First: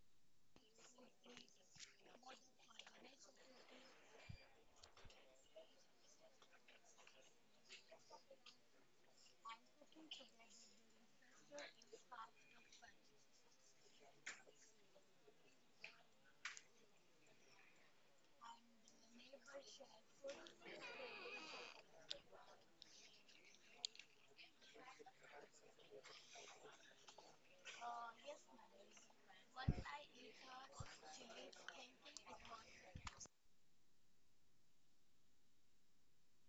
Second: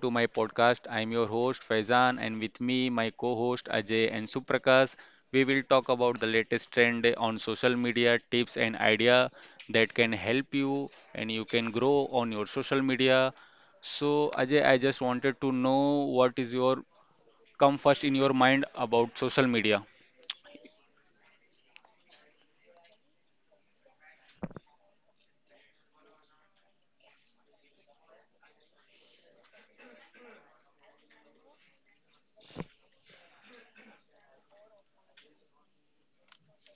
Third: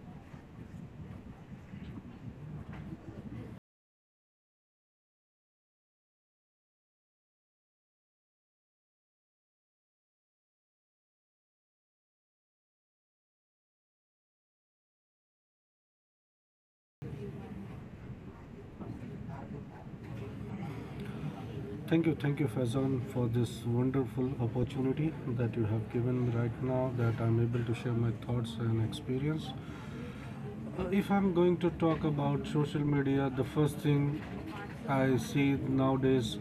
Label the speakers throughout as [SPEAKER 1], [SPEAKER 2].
[SPEAKER 1] to my podcast. I'm your host Faizan, and with me, my co host Ajay and Suprakash. We will talk about the latest trend on social media, tips and idea that can help you and you can grow on your social media. So, Ajay, I just wanted to know what is your come first in your mind about social media.
[SPEAKER 2] Thank you, Faizan, for this wonderful opportunity that you have given me right now that I'm able to share my thoughts and experience. If I'm going to talk about social media, the first thing I see nowadays,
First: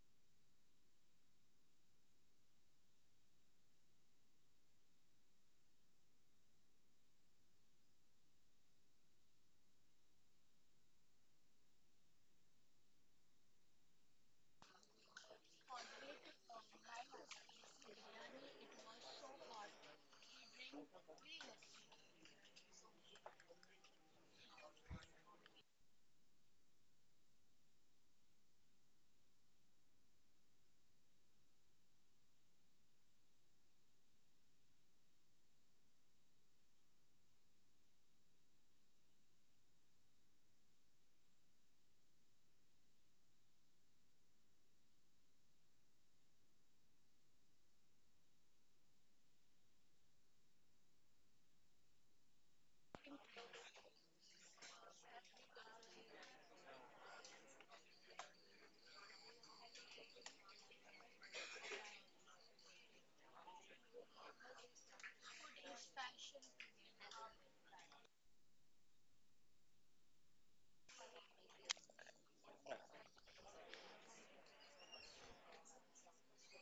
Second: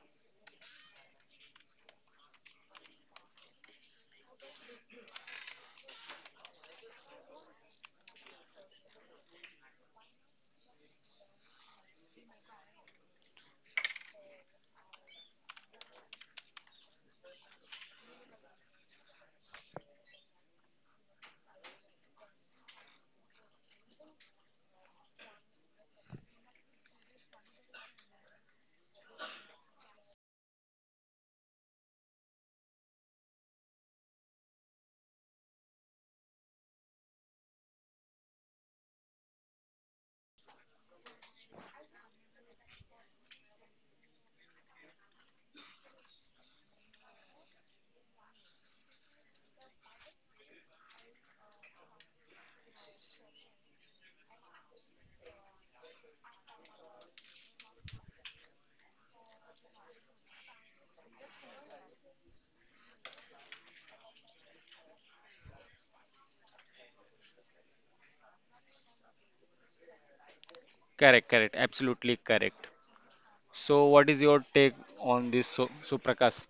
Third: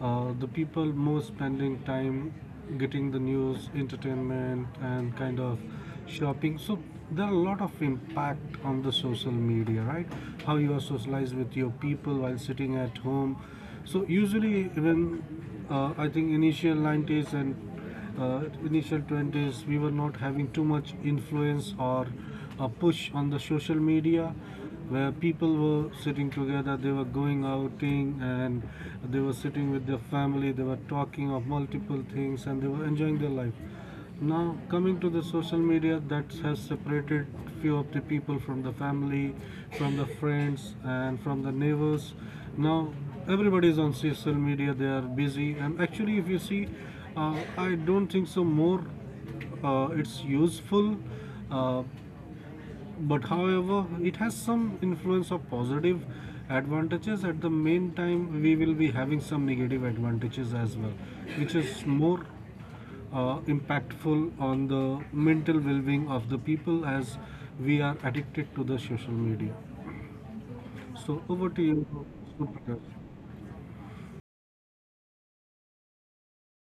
[SPEAKER 2] the people more spending time getting the news, entertainment, and kind of shopping. So there are a lot of impact on the social media, right? How you are socialized with your people while sitting at home. So usually when, I think initial 90s and uh, initial 20s, we were not having too much influence or a push on the social media, where people were sitting together, they were going outing, and they were sitting with their family, they were talking of multiple things, and they were enjoying their life. Now, coming to the social media, that has separated few of the people from the family, from the friends, and from the neighbors. Now, everybody is on social media, they are busy, and actually, if you see, I don't think so more it's useful, uh, but however, it has some influence of positive advantages. At the main time, we will be having some negative advantages as well, which is more impactful on the mental well-being of the people as we are addicted to the social media. So
[SPEAKER 1] Correct,
[SPEAKER 2] over to
[SPEAKER 1] correct,
[SPEAKER 2] you,
[SPEAKER 1] absolutely correct.
[SPEAKER 2] Suprakash.
[SPEAKER 1] So, what is your take on this, Suprakash?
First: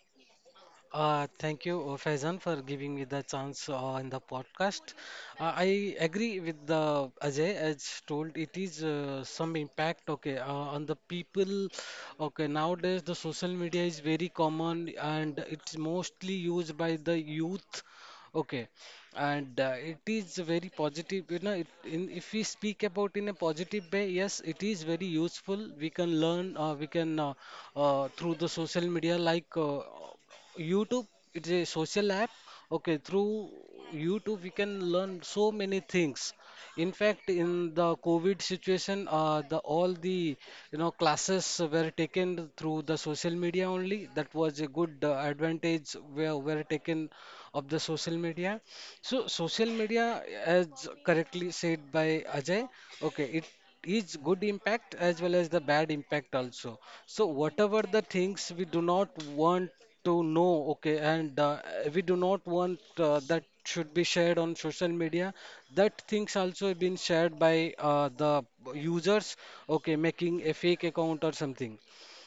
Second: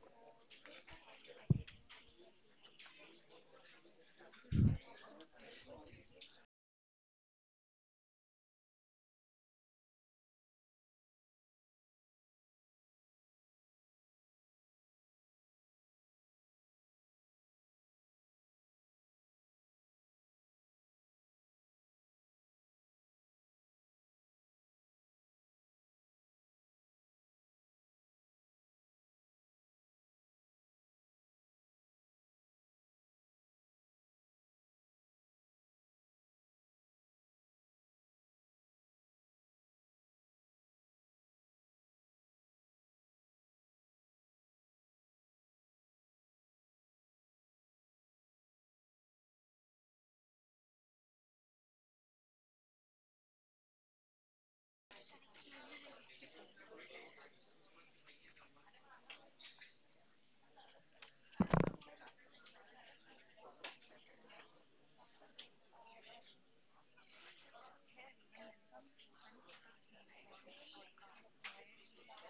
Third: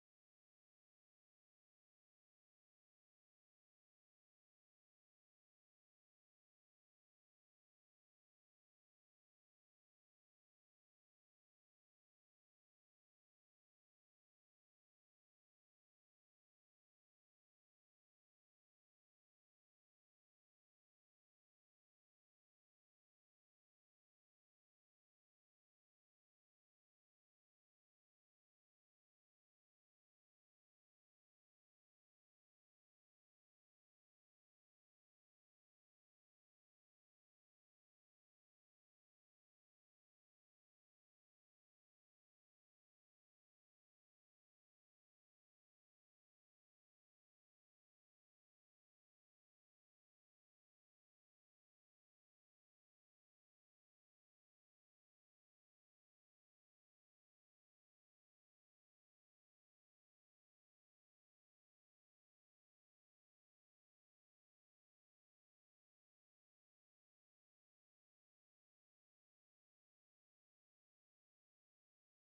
[SPEAKER 3] Thank you, Faizan, for giving me the chance in the podcast. I agree with the Ajay as told. It is some impact, okay, on the people. Okay, nowadays the social media is very common and it's mostly used by the youth. Okay, and it is very positive. You know, if we speak about in a positive way, yes, it is very useful. We can learn. We can through the social media like YouTube, it's a social app. Okay, through YouTube we can learn so many things. In fact, in the COVID situation, the all the you know classes were taken through the social media only. That was a good advantage were taken of the social media. So social media, as correctly said by Ajay, okay, it is good impact as well as the bad impact also. So whatever the things we do not want to know, okay, and we do not want that should be shared on social media, that things also have been shared by the users, okay, making a fake account or something.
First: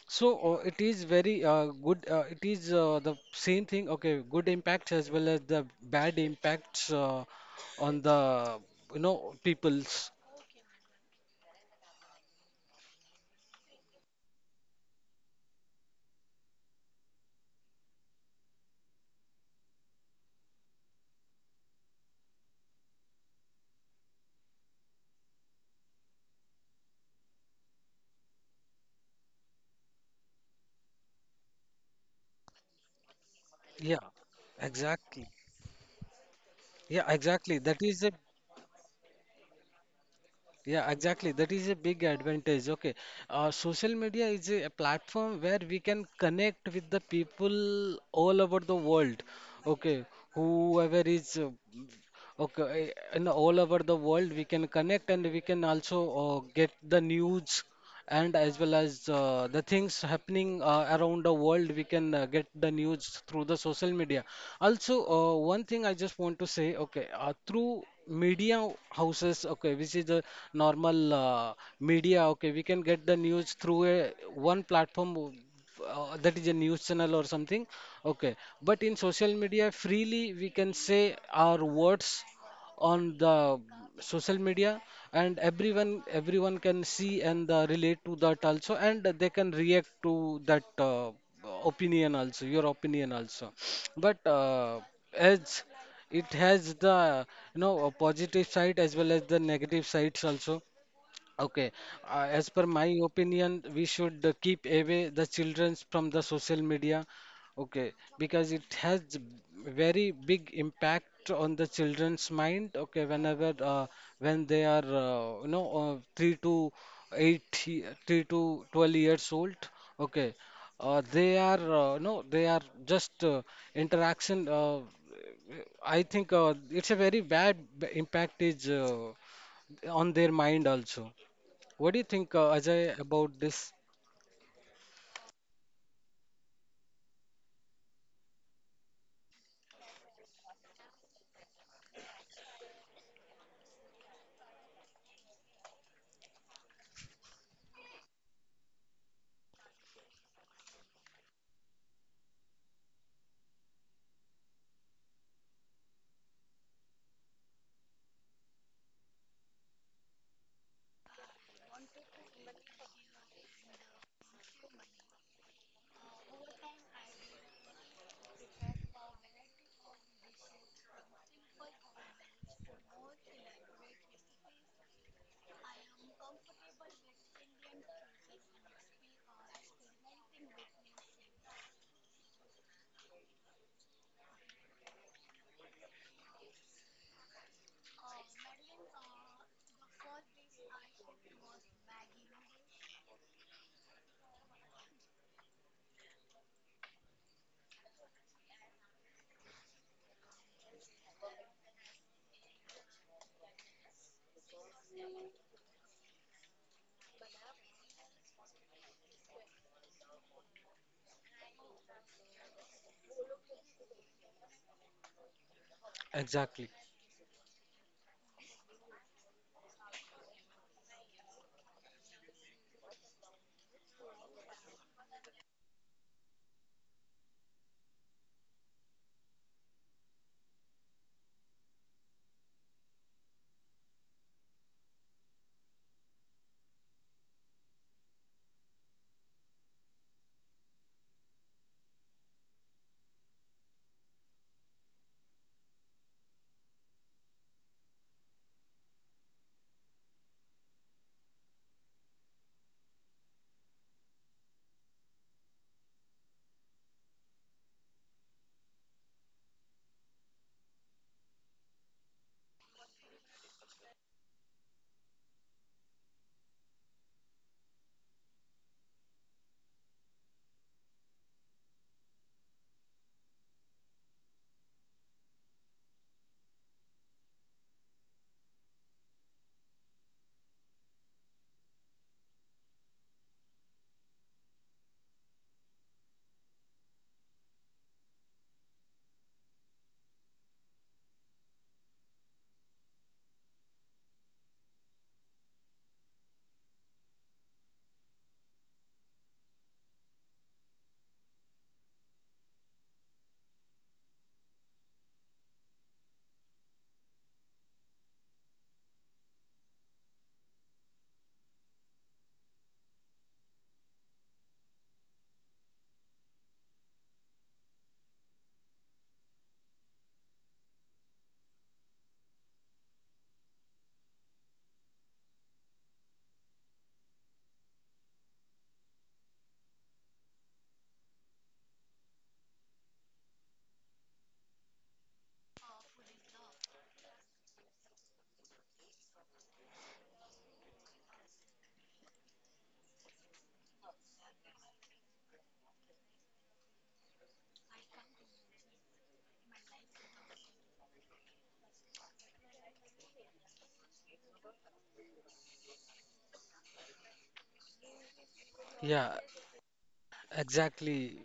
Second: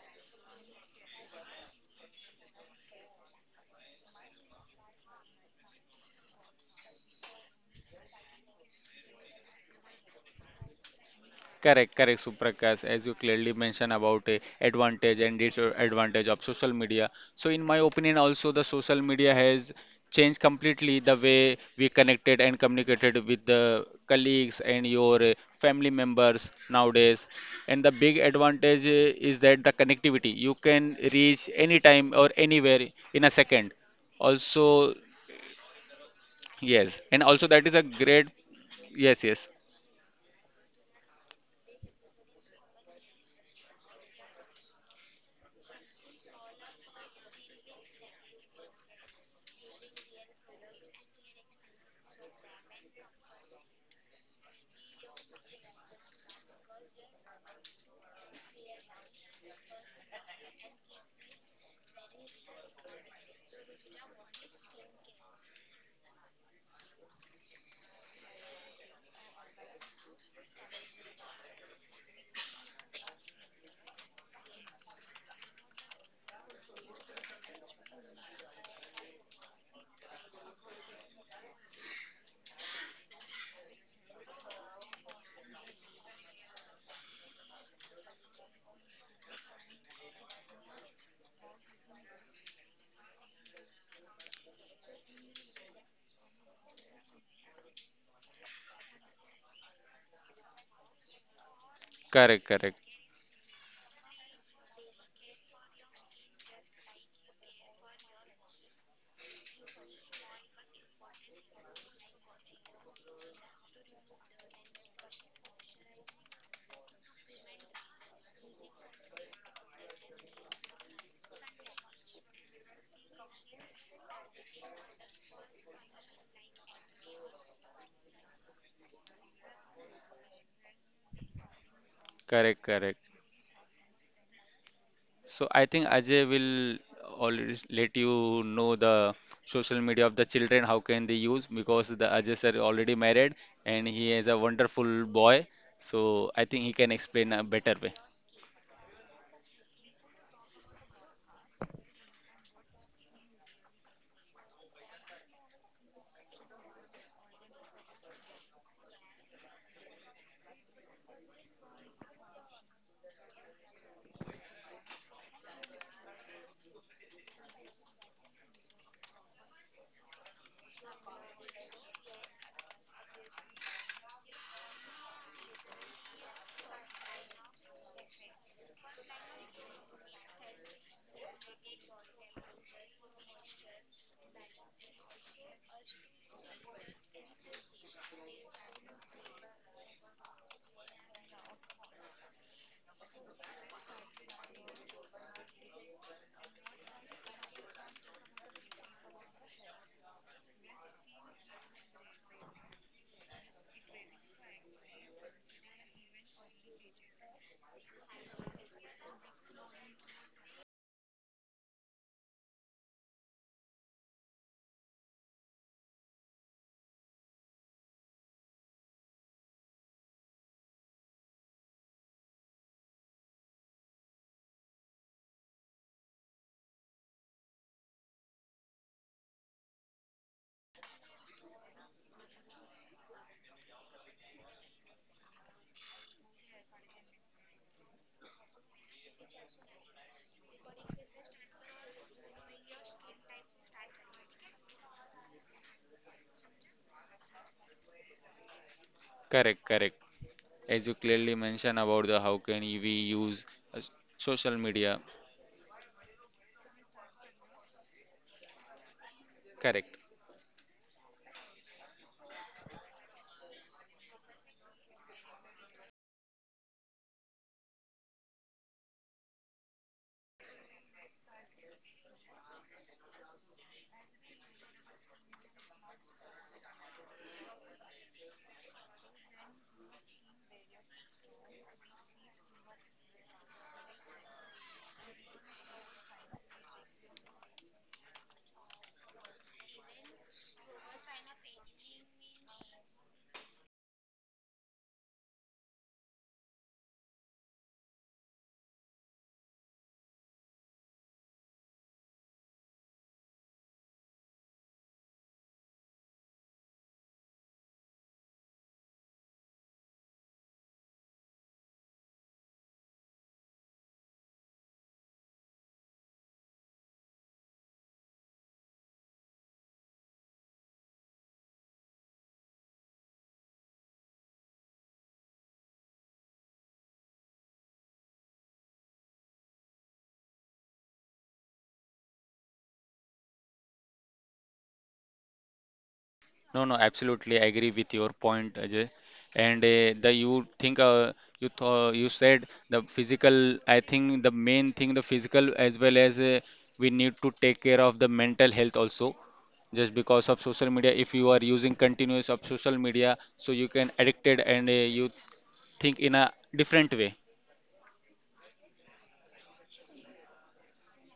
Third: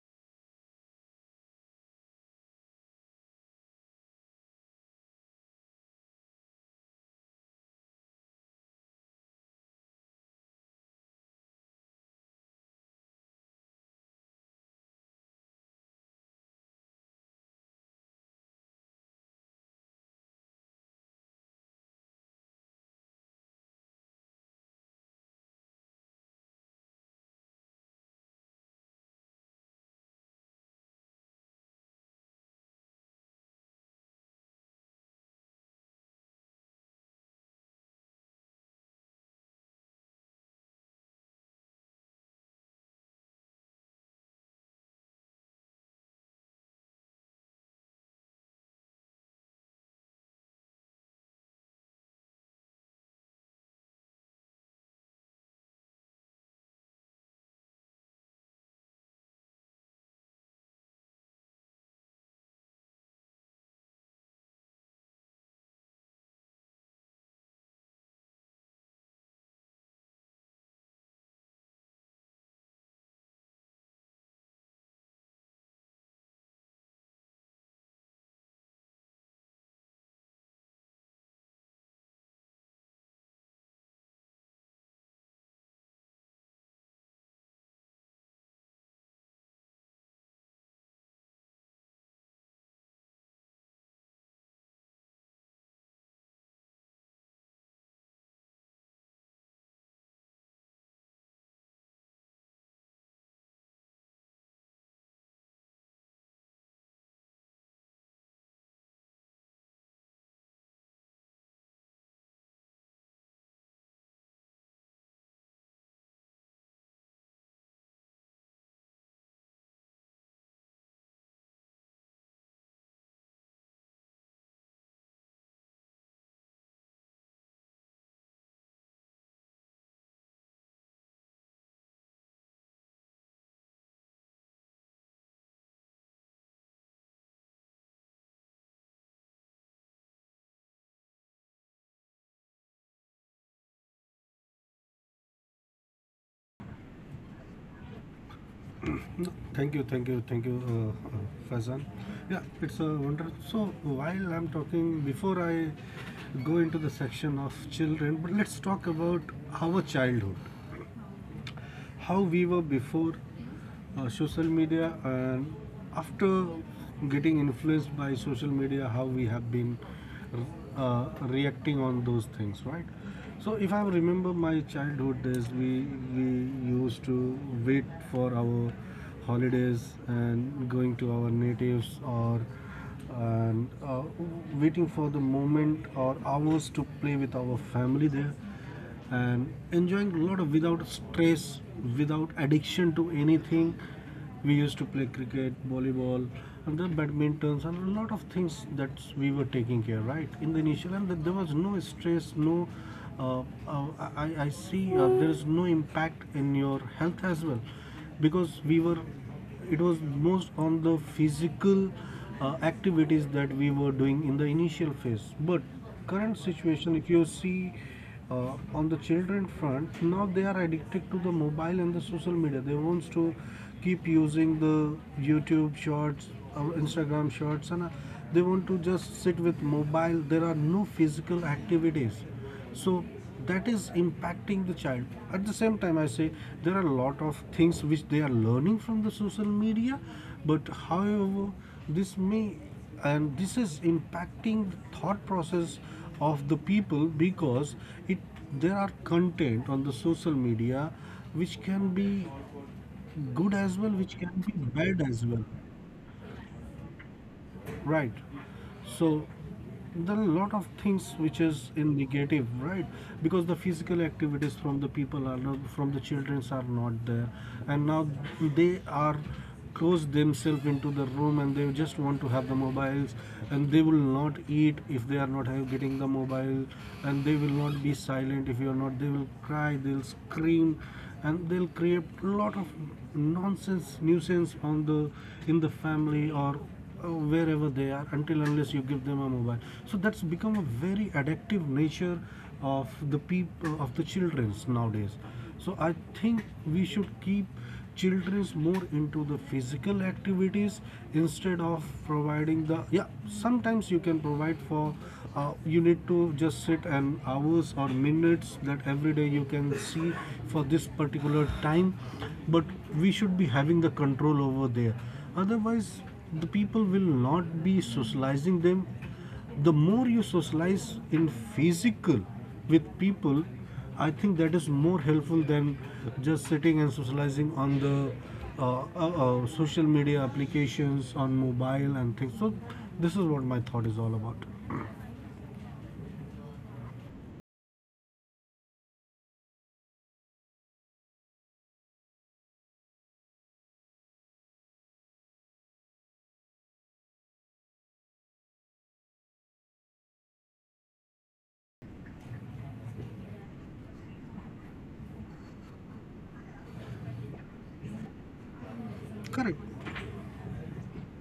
[SPEAKER 3] So it is very good. It is the same thing. Okay, good impacts as well as the bad impacts on the you know people's.
[SPEAKER 1] Correct, correct, Suprakash, as you clearly mentioned about a advantage and disadvantage of social media. So, in my opinion, also the social media has changed completely the way we connected and communicated with the colleagues and your family members nowadays. And the big advantage is that the connectivity, you can reach anytime or anywhere in a second.
[SPEAKER 3] Yeah,
[SPEAKER 1] Also,
[SPEAKER 3] exactly.
[SPEAKER 1] yes,
[SPEAKER 3] Yeah,
[SPEAKER 1] and also
[SPEAKER 3] exactly.
[SPEAKER 1] that is
[SPEAKER 3] That
[SPEAKER 1] a
[SPEAKER 3] is a
[SPEAKER 1] great, yes, yes,
[SPEAKER 3] Yeah, exactly. That is a big advantage. Okay. Social media is a platform where we can connect with the people all over the world. Okay. Whoever is, okay, in all over the world, we can connect and we can also get the news and as well as the things happening around the world we can get the news through the social media also. One thing I just want to say, okay, through media houses, okay, which is the normal media, okay, we can get the news through a one platform, that is a news channel or something, okay, but in social media freely we can say our words on the social media and everyone can see and relate to that also, and they can react to that opinion also, your opinion also, but as it has the you know a positive side as well as the negative sides also. Okay,
[SPEAKER 1] correct,
[SPEAKER 3] as per
[SPEAKER 1] correct,
[SPEAKER 3] my opinion, we should keep away the children from the social media. Okay, because it has very big impact on the children's mind. Okay, whenever when they are you know three to eight, 3 to 12 years old. Okay, they are no, they are just interaction. I think it's a very impact is on their mind also. What do you think,
[SPEAKER 1] correct,
[SPEAKER 3] Ajay,
[SPEAKER 1] correct.
[SPEAKER 3] about this
[SPEAKER 1] So I think Ajay will already let you know the social media of the children, how can they use because the Ajay sir already married and he is a wonderful boy. So I think he can explain a better way.
[SPEAKER 2] Thank you, thank you, thank you, Faizan. Yeah, it's a wonder. So while I'm talking, before I go into the section of children, but let's talk about our childhood. How we were before social media, and after getting influenced by social media, how we have been reacting on those things, right? So if I remember my childhood days, we used to wait for our holidays and going to our natives, or and waiting for the moment or hours to play with our family there, and enjoying a lot of without stress, without addiction to anything. We used to play cricket, volleyball, and the badmintons, and a lot of things that we were taking care, right, in the initial. And that there was no stress, no uh, uh, I see, there is no impact in your health as well, because we were, it was most on the physical activities that we were doing in the initial phase. But current
[SPEAKER 3] exactly?
[SPEAKER 2] situation, if you see, on the children front, now they are addicted to the mobile and the social media. They wants to keep using the YouTube shorts or Instagram shorts, and they want to just sit with mobile. There are no physical activities, so that is impacting the child. At the same time, I say there are a lot of things which they are learning from the social media, but however, this may, and this is impacting the thought process of the people, because it, there are content
[SPEAKER 1] Correct,
[SPEAKER 2] on the
[SPEAKER 1] correct.
[SPEAKER 2] social media
[SPEAKER 1] As you clearly
[SPEAKER 2] which
[SPEAKER 1] mentioned
[SPEAKER 2] can be
[SPEAKER 1] about the how can we use
[SPEAKER 2] good as
[SPEAKER 1] uh,
[SPEAKER 2] well, which can be
[SPEAKER 1] social
[SPEAKER 2] bad
[SPEAKER 1] media.
[SPEAKER 2] as well, right? So
[SPEAKER 1] Correct.
[SPEAKER 2] there are a lot of things which is in negative, right? Because the physical activities from the people are not, from the childrens are not there. And now they are closed themselves into the room, and they just want to have the mobiles. And they will not eat if they are not have, getting the mobile. And they will not be silent if you are not, they will cry, they'll scream, and they'll create a lot of nonsense nuisance on the, in the family, or wherever they are, until unless you give them a mobile. So that's become a very addictive nature of the people, of the children's nowadays. So I think we should keep children's more into the physical activities, instead of providing the, yeah, sometimes you can provide for, you need to just sit and hours or minutes that every day you can see for this particular time. But we should be having the control over there, otherwise the people will not be socializing them. The more you socialize in physical with people, I think that is more helpful than just sitting and socializing on the social media applications on mobile and things. So this is what my thought is all about.
[SPEAKER 1] No, no, absolutely I agree with your point, Ajay. And the you think you said the physical. I think the main thing the physical as well as we need to take care of the mental health also. Just because of social media, if you are using continuous of social media, so you can addicted and you think in a different way.
[SPEAKER 3] Yeah,
[SPEAKER 2] Correct.
[SPEAKER 3] exactly.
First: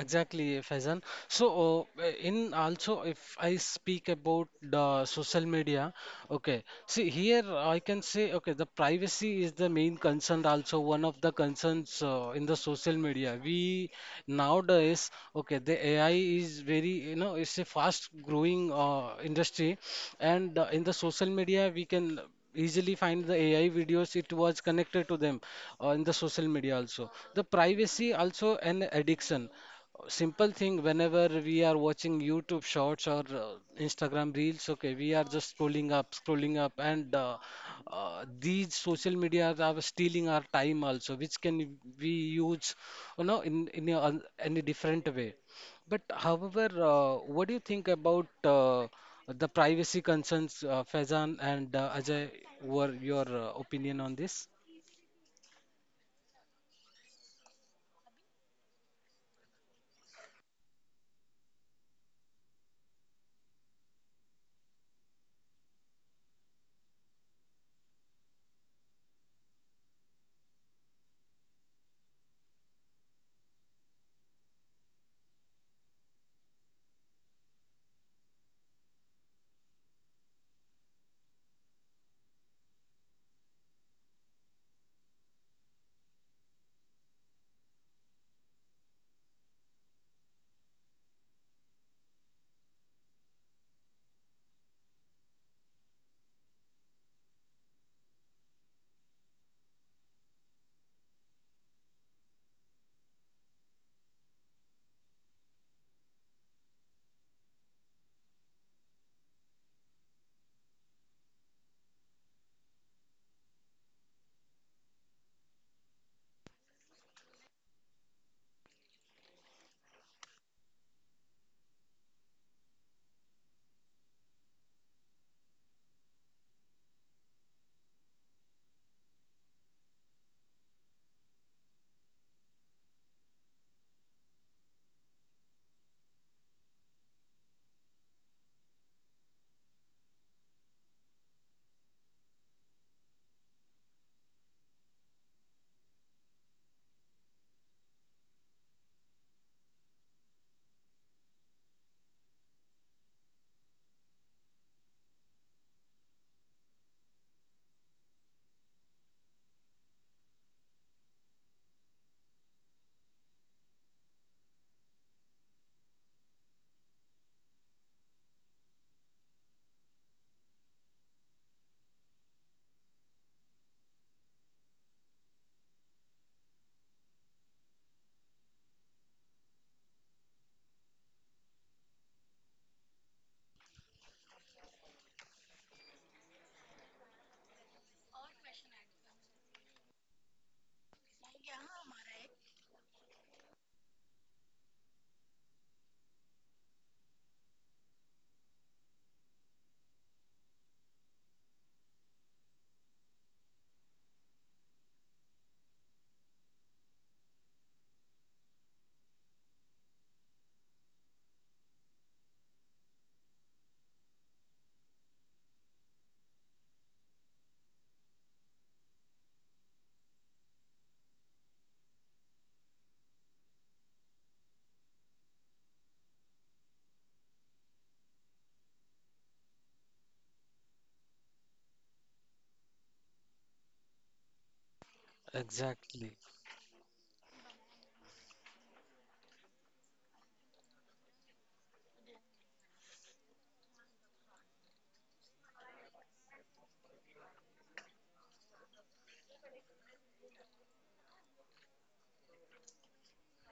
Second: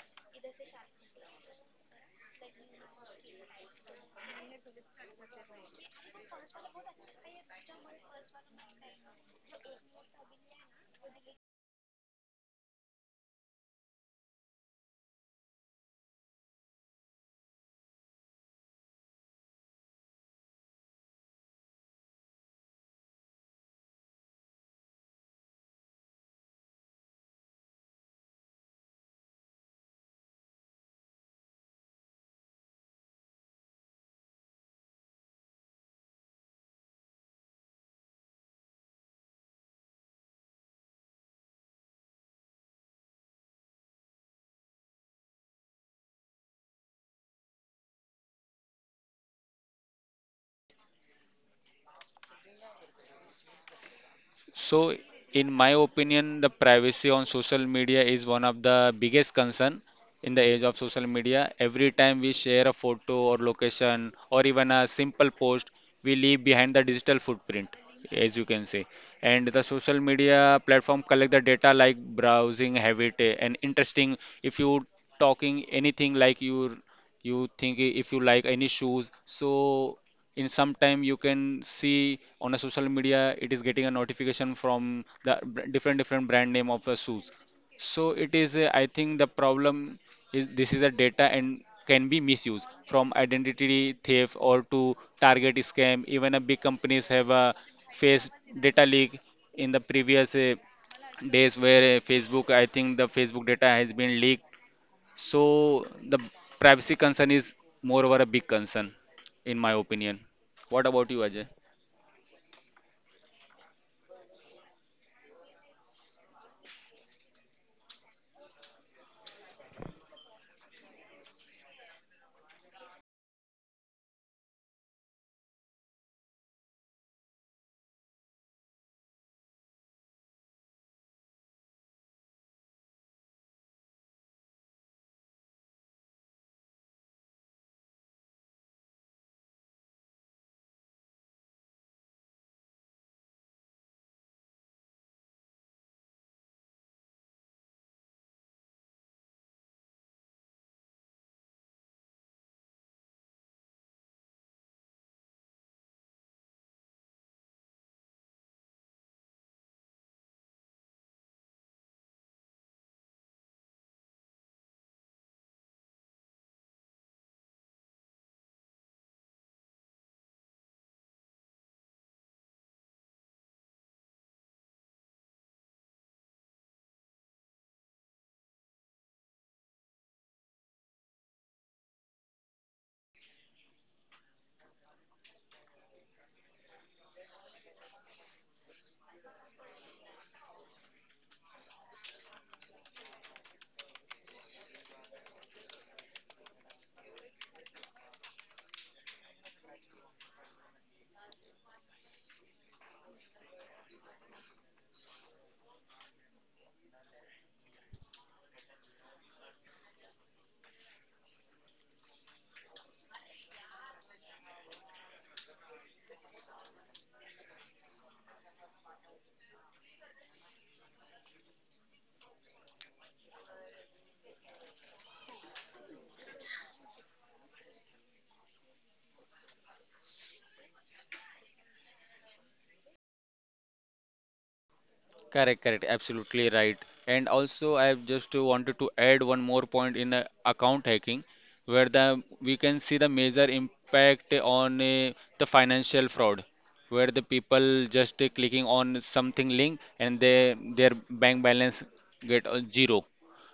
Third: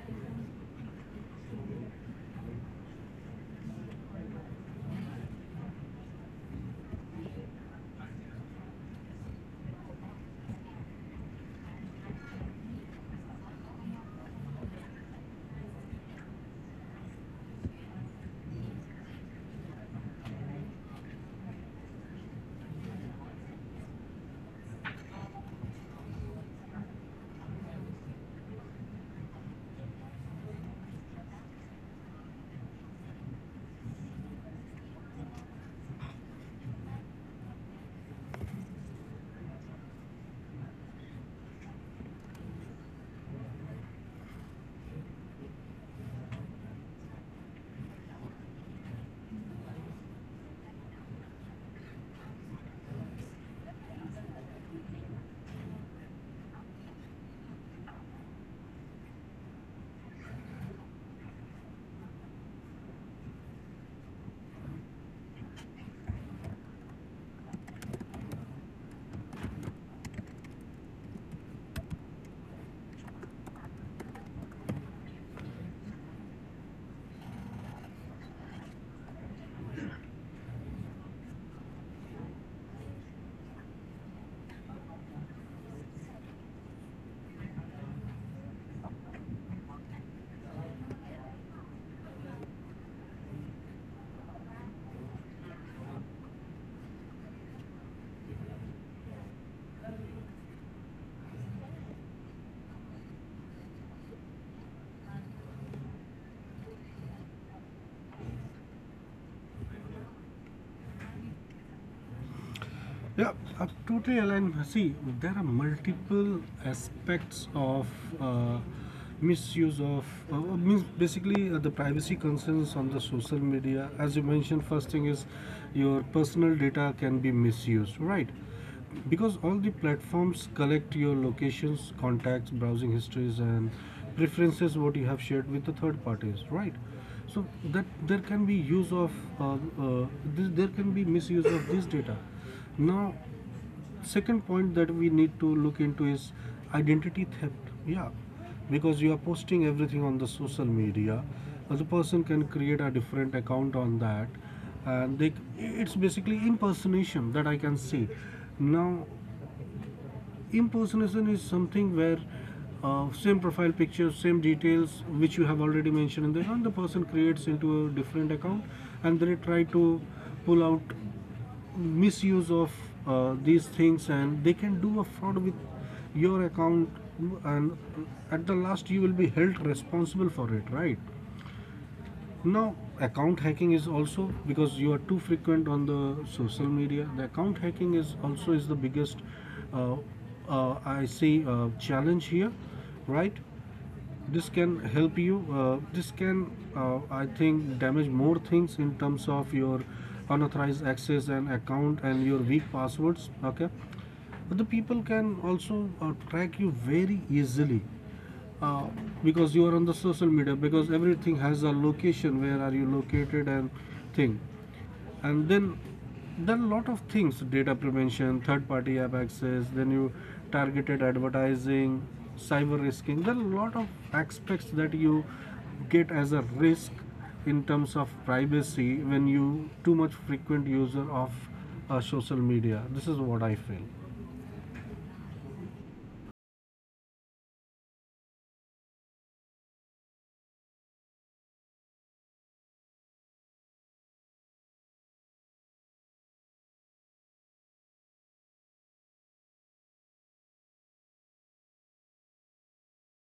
[SPEAKER 3] Exactly, Faizan. So, if I speak about the social media, okay, see here I can say, okay, the privacy is the main concern, also one of the concerns in the social media. We nowadays, okay, the AI is very, you know, it's a fast growing industry, and in the social media, we can easily find the AI videos, it was connected to them in the social media also. The privacy also an addiction. Simple thing, whenever we are watching YouTube shorts or Instagram reels, okay, we are just scrolling up, and these social media are stealing our time also, which can we use, you know, any different way. But however, what do you think about the privacy concerns, Faizan and Ajay? Were your opinion on this?
[SPEAKER 1] So, in my opinion, the privacy on social media is one of the biggest concern in the age of social media. Every time we share a photo or location or even a simple post, we leave behind the digital footprint, as you can say. And the social media platform collect the data like browsing habit and interesting. If you talking anything like you think if you like any shoes, so in some time you can see on a social media it is getting a notification from the different different brand name of the shoes, so it is a, I think the problem is this is a data and can be misused from identity theft or to target scam, even a big companies have a face data leak in the previous days where Facebook, I think the Facebook data has been leaked. So the privacy concern is more over a big concern, in my opinion. What about you, Ajay?
[SPEAKER 2] Yeah, totally aligned. See, there are multiple aspects of uh, misuse of, means basically the privacy concerns on the social media. As you mentioned, first thing is your personal data can be misused, right? Because all the platforms collect your locations, contacts, browsing histories, and preferences what you have shared with the third parties, right? So that there can be use of uh, uh, there can be misuse of this data. Now, second point that we need to look into is identity theft. Yeah, because you are posting everything on the social media, other person can create a different account on that, and they, it's basically impersonation that I can see. Now, impersonation is something where same profile picture, same details which you have already mentioned in the account, the person creates into a different account, and then they try to pull out misuse of these things, and they can do a fraud with your account, and at the last you will be held responsible for it, right? Now, account hacking is also, because you are too frequent on the social media, the account hacking is also is the biggest uh, I see challenge here, right? This can help you this can I think damage more things in terms of your unauthorized access and account and your weak passwords. Okay, but the people can also track you very easily, uh, because you are on the social media, because everything has a location, where are you located and thing. And then there are a lot of things, data prevention, third party app access, then you targeted advertising, cyber risking. There are a lot of aspects that you get as a risk in terms of privacy when you too much frequent user of social media. This is what I feel.
[SPEAKER 1] Correct, correct,
[SPEAKER 3] Exactly,
[SPEAKER 1] absolutely right. And also, I have just wanted to add one more point in account hacking, where the we can see the major impact on the financial fraud, where the people just clicking on something link and they their bank balance get zero.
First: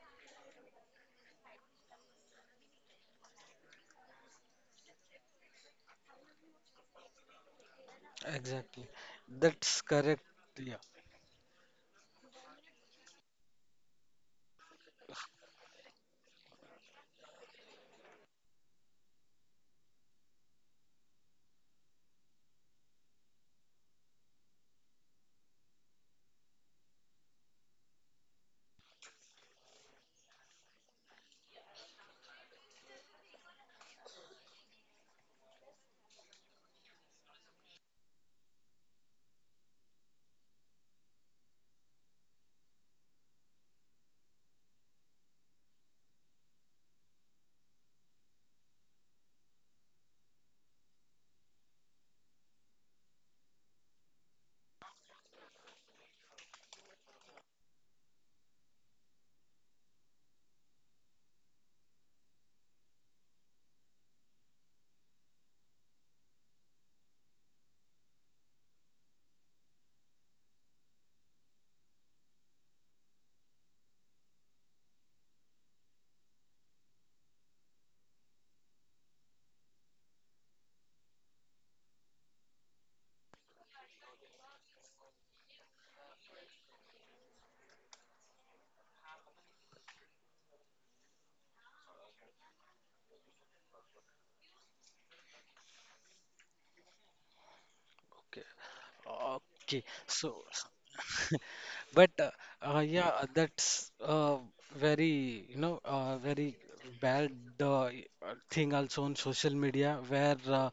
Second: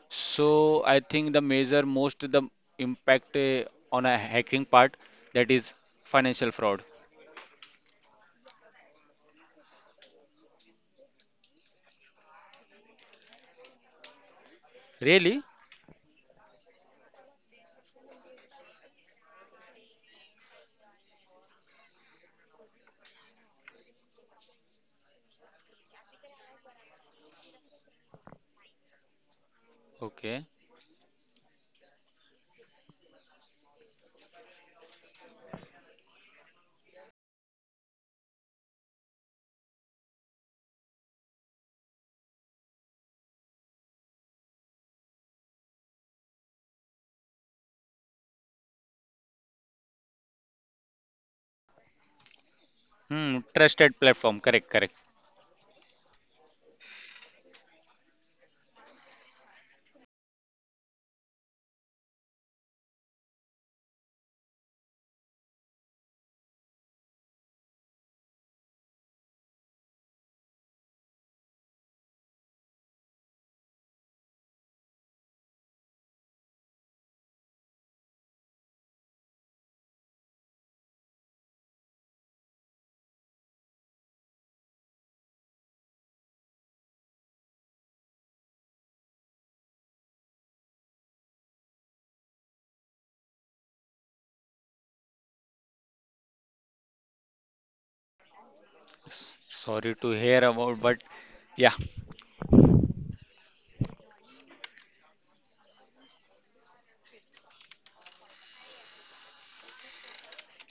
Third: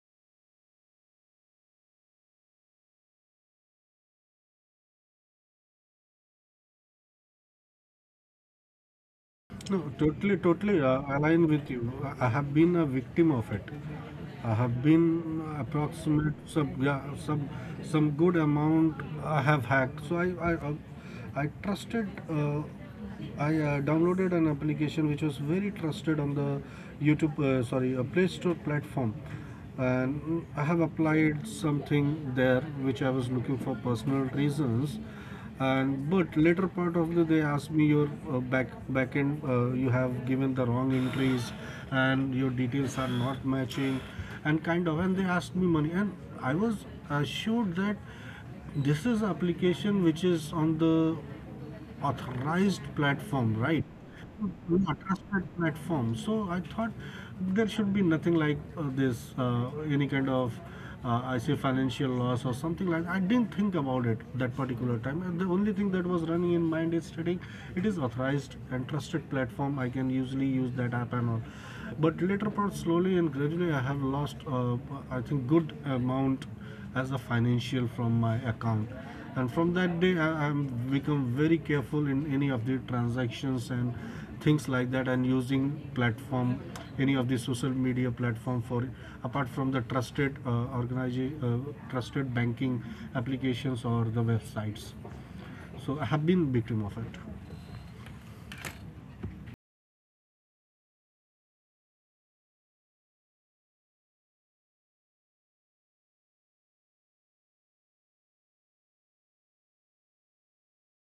[SPEAKER 1] So I think the major most the impact on a hacking part, that is financial fraud.
[SPEAKER 3] exactly. That's
[SPEAKER 2] No,
[SPEAKER 3] correct.
[SPEAKER 2] totally,
[SPEAKER 3] Yeah.
[SPEAKER 2] totally align with you. I have been a victim of it. I have been
[SPEAKER 1] Really?
[SPEAKER 2] approximate some, yeah, some good amount I have hacked. So I trusted. I downloaded an application which was very trusted on the YouTube, sorry, Play Store platform, and I
[SPEAKER 1] Okay.
[SPEAKER 2] have applied something there which I was looking for personal reasons. And but later part of the, they asked me your back end, you have given the wrong entries and your details are not matching and kind of, and they asked me money. And I was assured that this is application which is on the authorized platform,
[SPEAKER 1] Hmm,
[SPEAKER 2] right?
[SPEAKER 1] trusted platform.
[SPEAKER 2] A
[SPEAKER 1] Correct, correct.
[SPEAKER 2] trusted platform. So I thought there should be nothing like this, any kind of, I say, financial loss or something like. I didn't think about it that particular time. And the only thing that was running in mind is studying. It is authorized and trusted platform. I can usually use that app and all. But later part, slowly and gradually, I have lost. I think good amount as a financial from my account. And from that day, I, I've become very careful in any of the transactions and things like that, and using platform, any of the social media platform for, apart from the trusted trusted banking applications or the websites. So I have been victim of it.
[SPEAKER 3] Okay. Okay,
[SPEAKER 1] Sorry to
[SPEAKER 3] so
[SPEAKER 1] hear about, but yeah.
[SPEAKER 3] but yeah, that's very you know very bad thing also on social media where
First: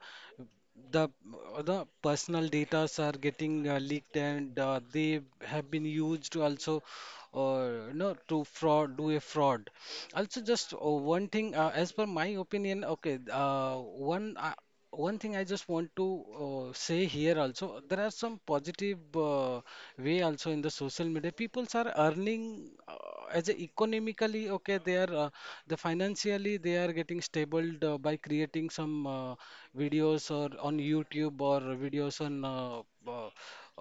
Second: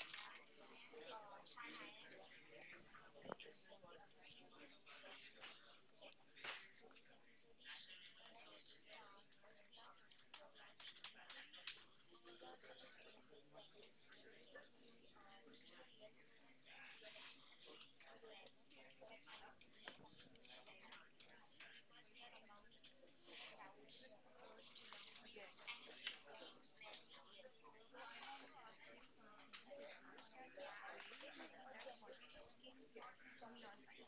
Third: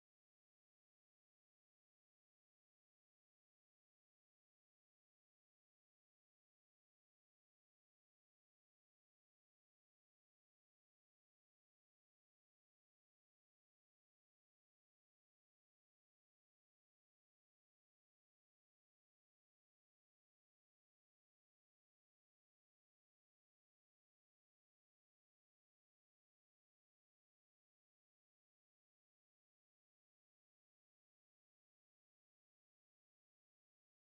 [SPEAKER 3] the the personal data are getting leaked and they have been used to also you know to fraud do a fraud. Also, just one thing, as per my opinion, okay, one thing I just want to say here also, there are some positive way also in the social media. Peoples are earning as a economically, okay, they are the financially they are getting stable by creating some videos or on YouTube or videos on uh,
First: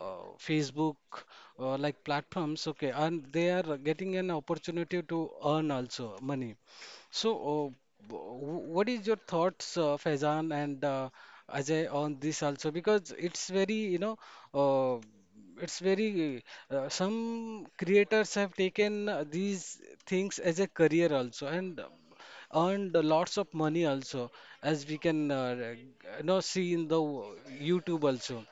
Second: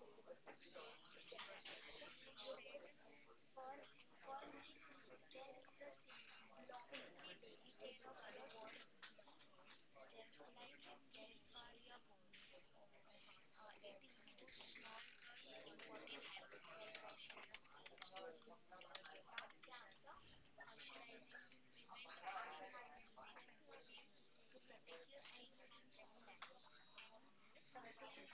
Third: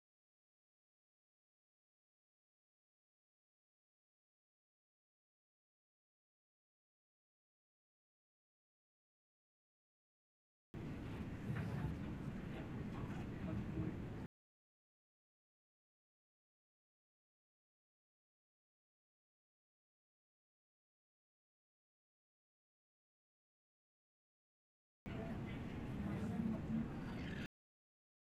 [SPEAKER 3] Facebook like platforms, okay, and they are getting an opportunity to earn also money. So, what is your thoughts, Faizan and Ajay, on this also? Because it's very, you know, uh, it's very, some creators have taken these things as a career also and earned lots of money also, as we can, you know, see in the YouTube also.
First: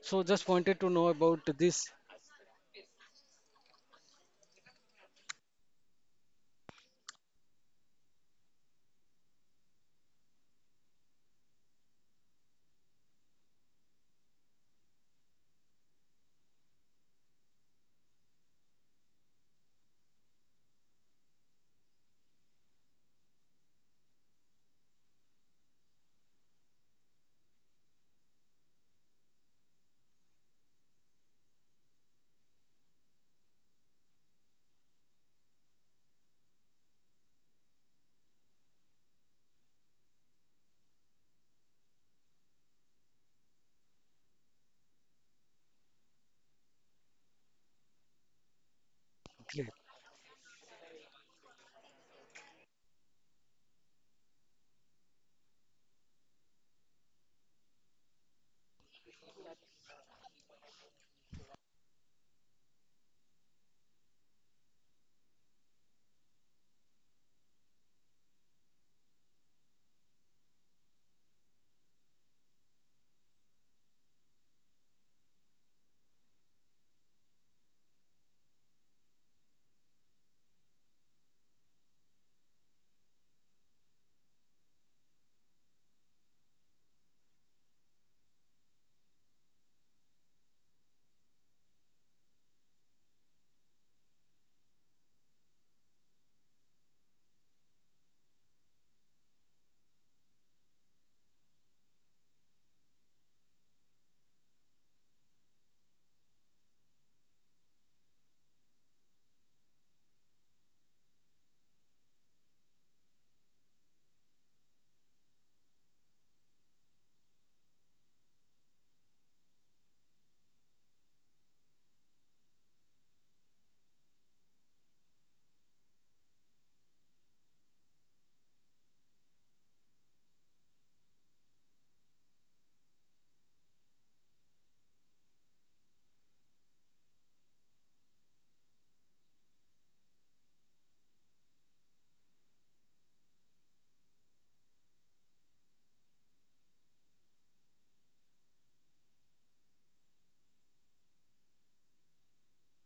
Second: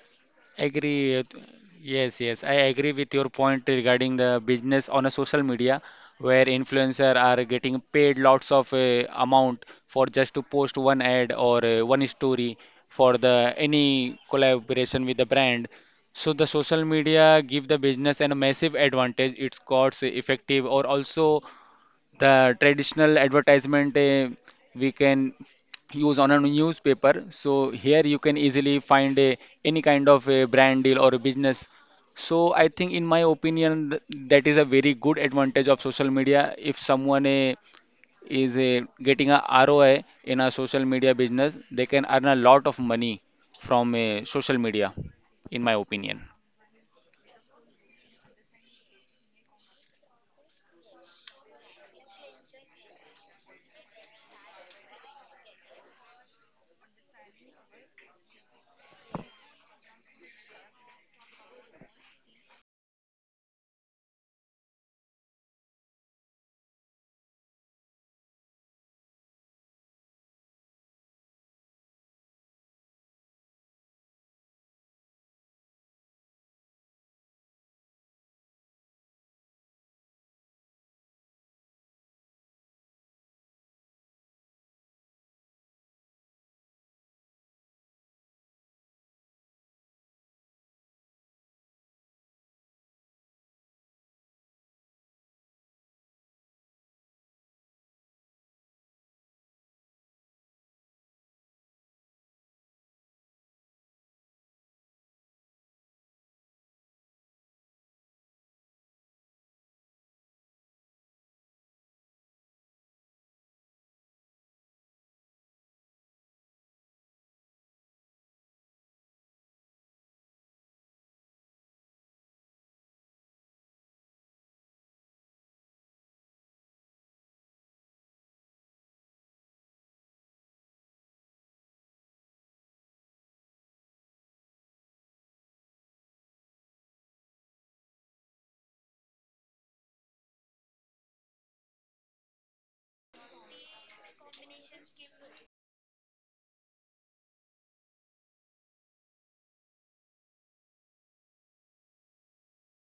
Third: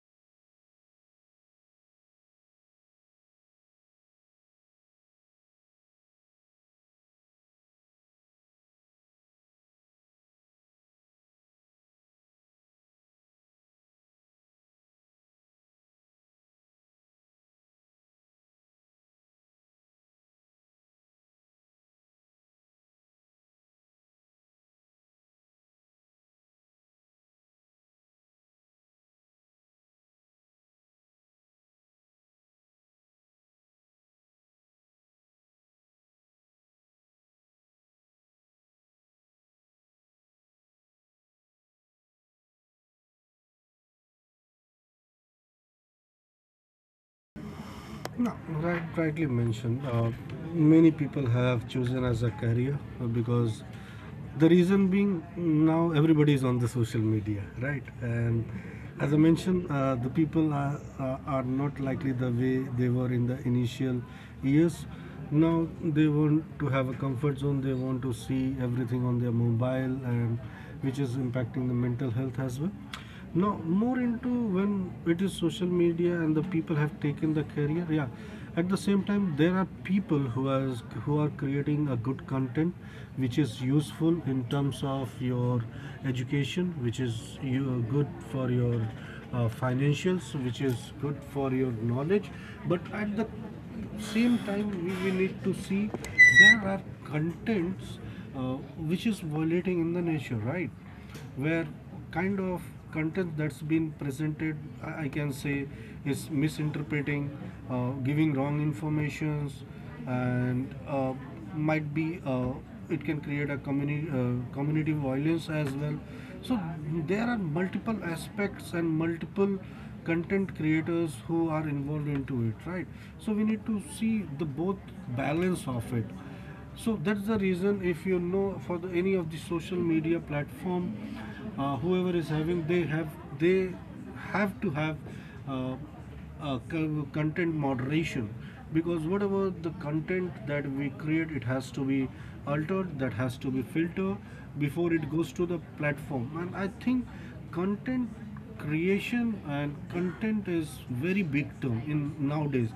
[SPEAKER 3] So just wanted to know
[SPEAKER 1] Agree.
[SPEAKER 3] about
[SPEAKER 1] with-
[SPEAKER 3] this.
[SPEAKER 1] Yes, yes. I agree with your point regarding the business on a social media where influencer are getting paid lots of amount for just to post one ad or one story for the any collaboration with the brand. So the social media give the business an a massive advantage. It's cost effective or also the traditional advertisement we can use on a newspaper. So here you can easily find a, any kind of a brand deal or a business. So I think, in my opinion, that is a very good advantage of social media. If someone is getting a ROI in a social media business, they can earn a lot of money from social media, in my opinion.
[SPEAKER 2] No, right, rightly
[SPEAKER 3] Great.
[SPEAKER 2] mentioned. Many people have chosen as a career, because the reason being now everybody is on the social media, right? And as I mentioned, the people are not likely the way they were in the initial years. Now they want to have a comfort zone, they want to see everything on their mobile, and which is impacting the mental health as well now more into when it is social media and the people have taken the career, yeah. At the same time there are people who are creating a good content which is useful in terms of your education, which is you good for your financials, which is good for your knowledge. But at the same time we need to see there are contents uh, which is violating in the nature, right? Where kind of content that's been presented, I can say, is misinterpreting, giving wrong informations. And might be uh, it can create a community community violence as well. So there are multiple aspects and multiple content creators who are involved into it, right? So we need to see the both balance of it. So that's the reason, if you know, for the any of the social media platform, whoever is having, they have to have uh, uh, content moderation, because whatever the content that we create, it has to be altered, that has to be filtered before it goes to the platform. And I think content creation and content is very big term in nowadays,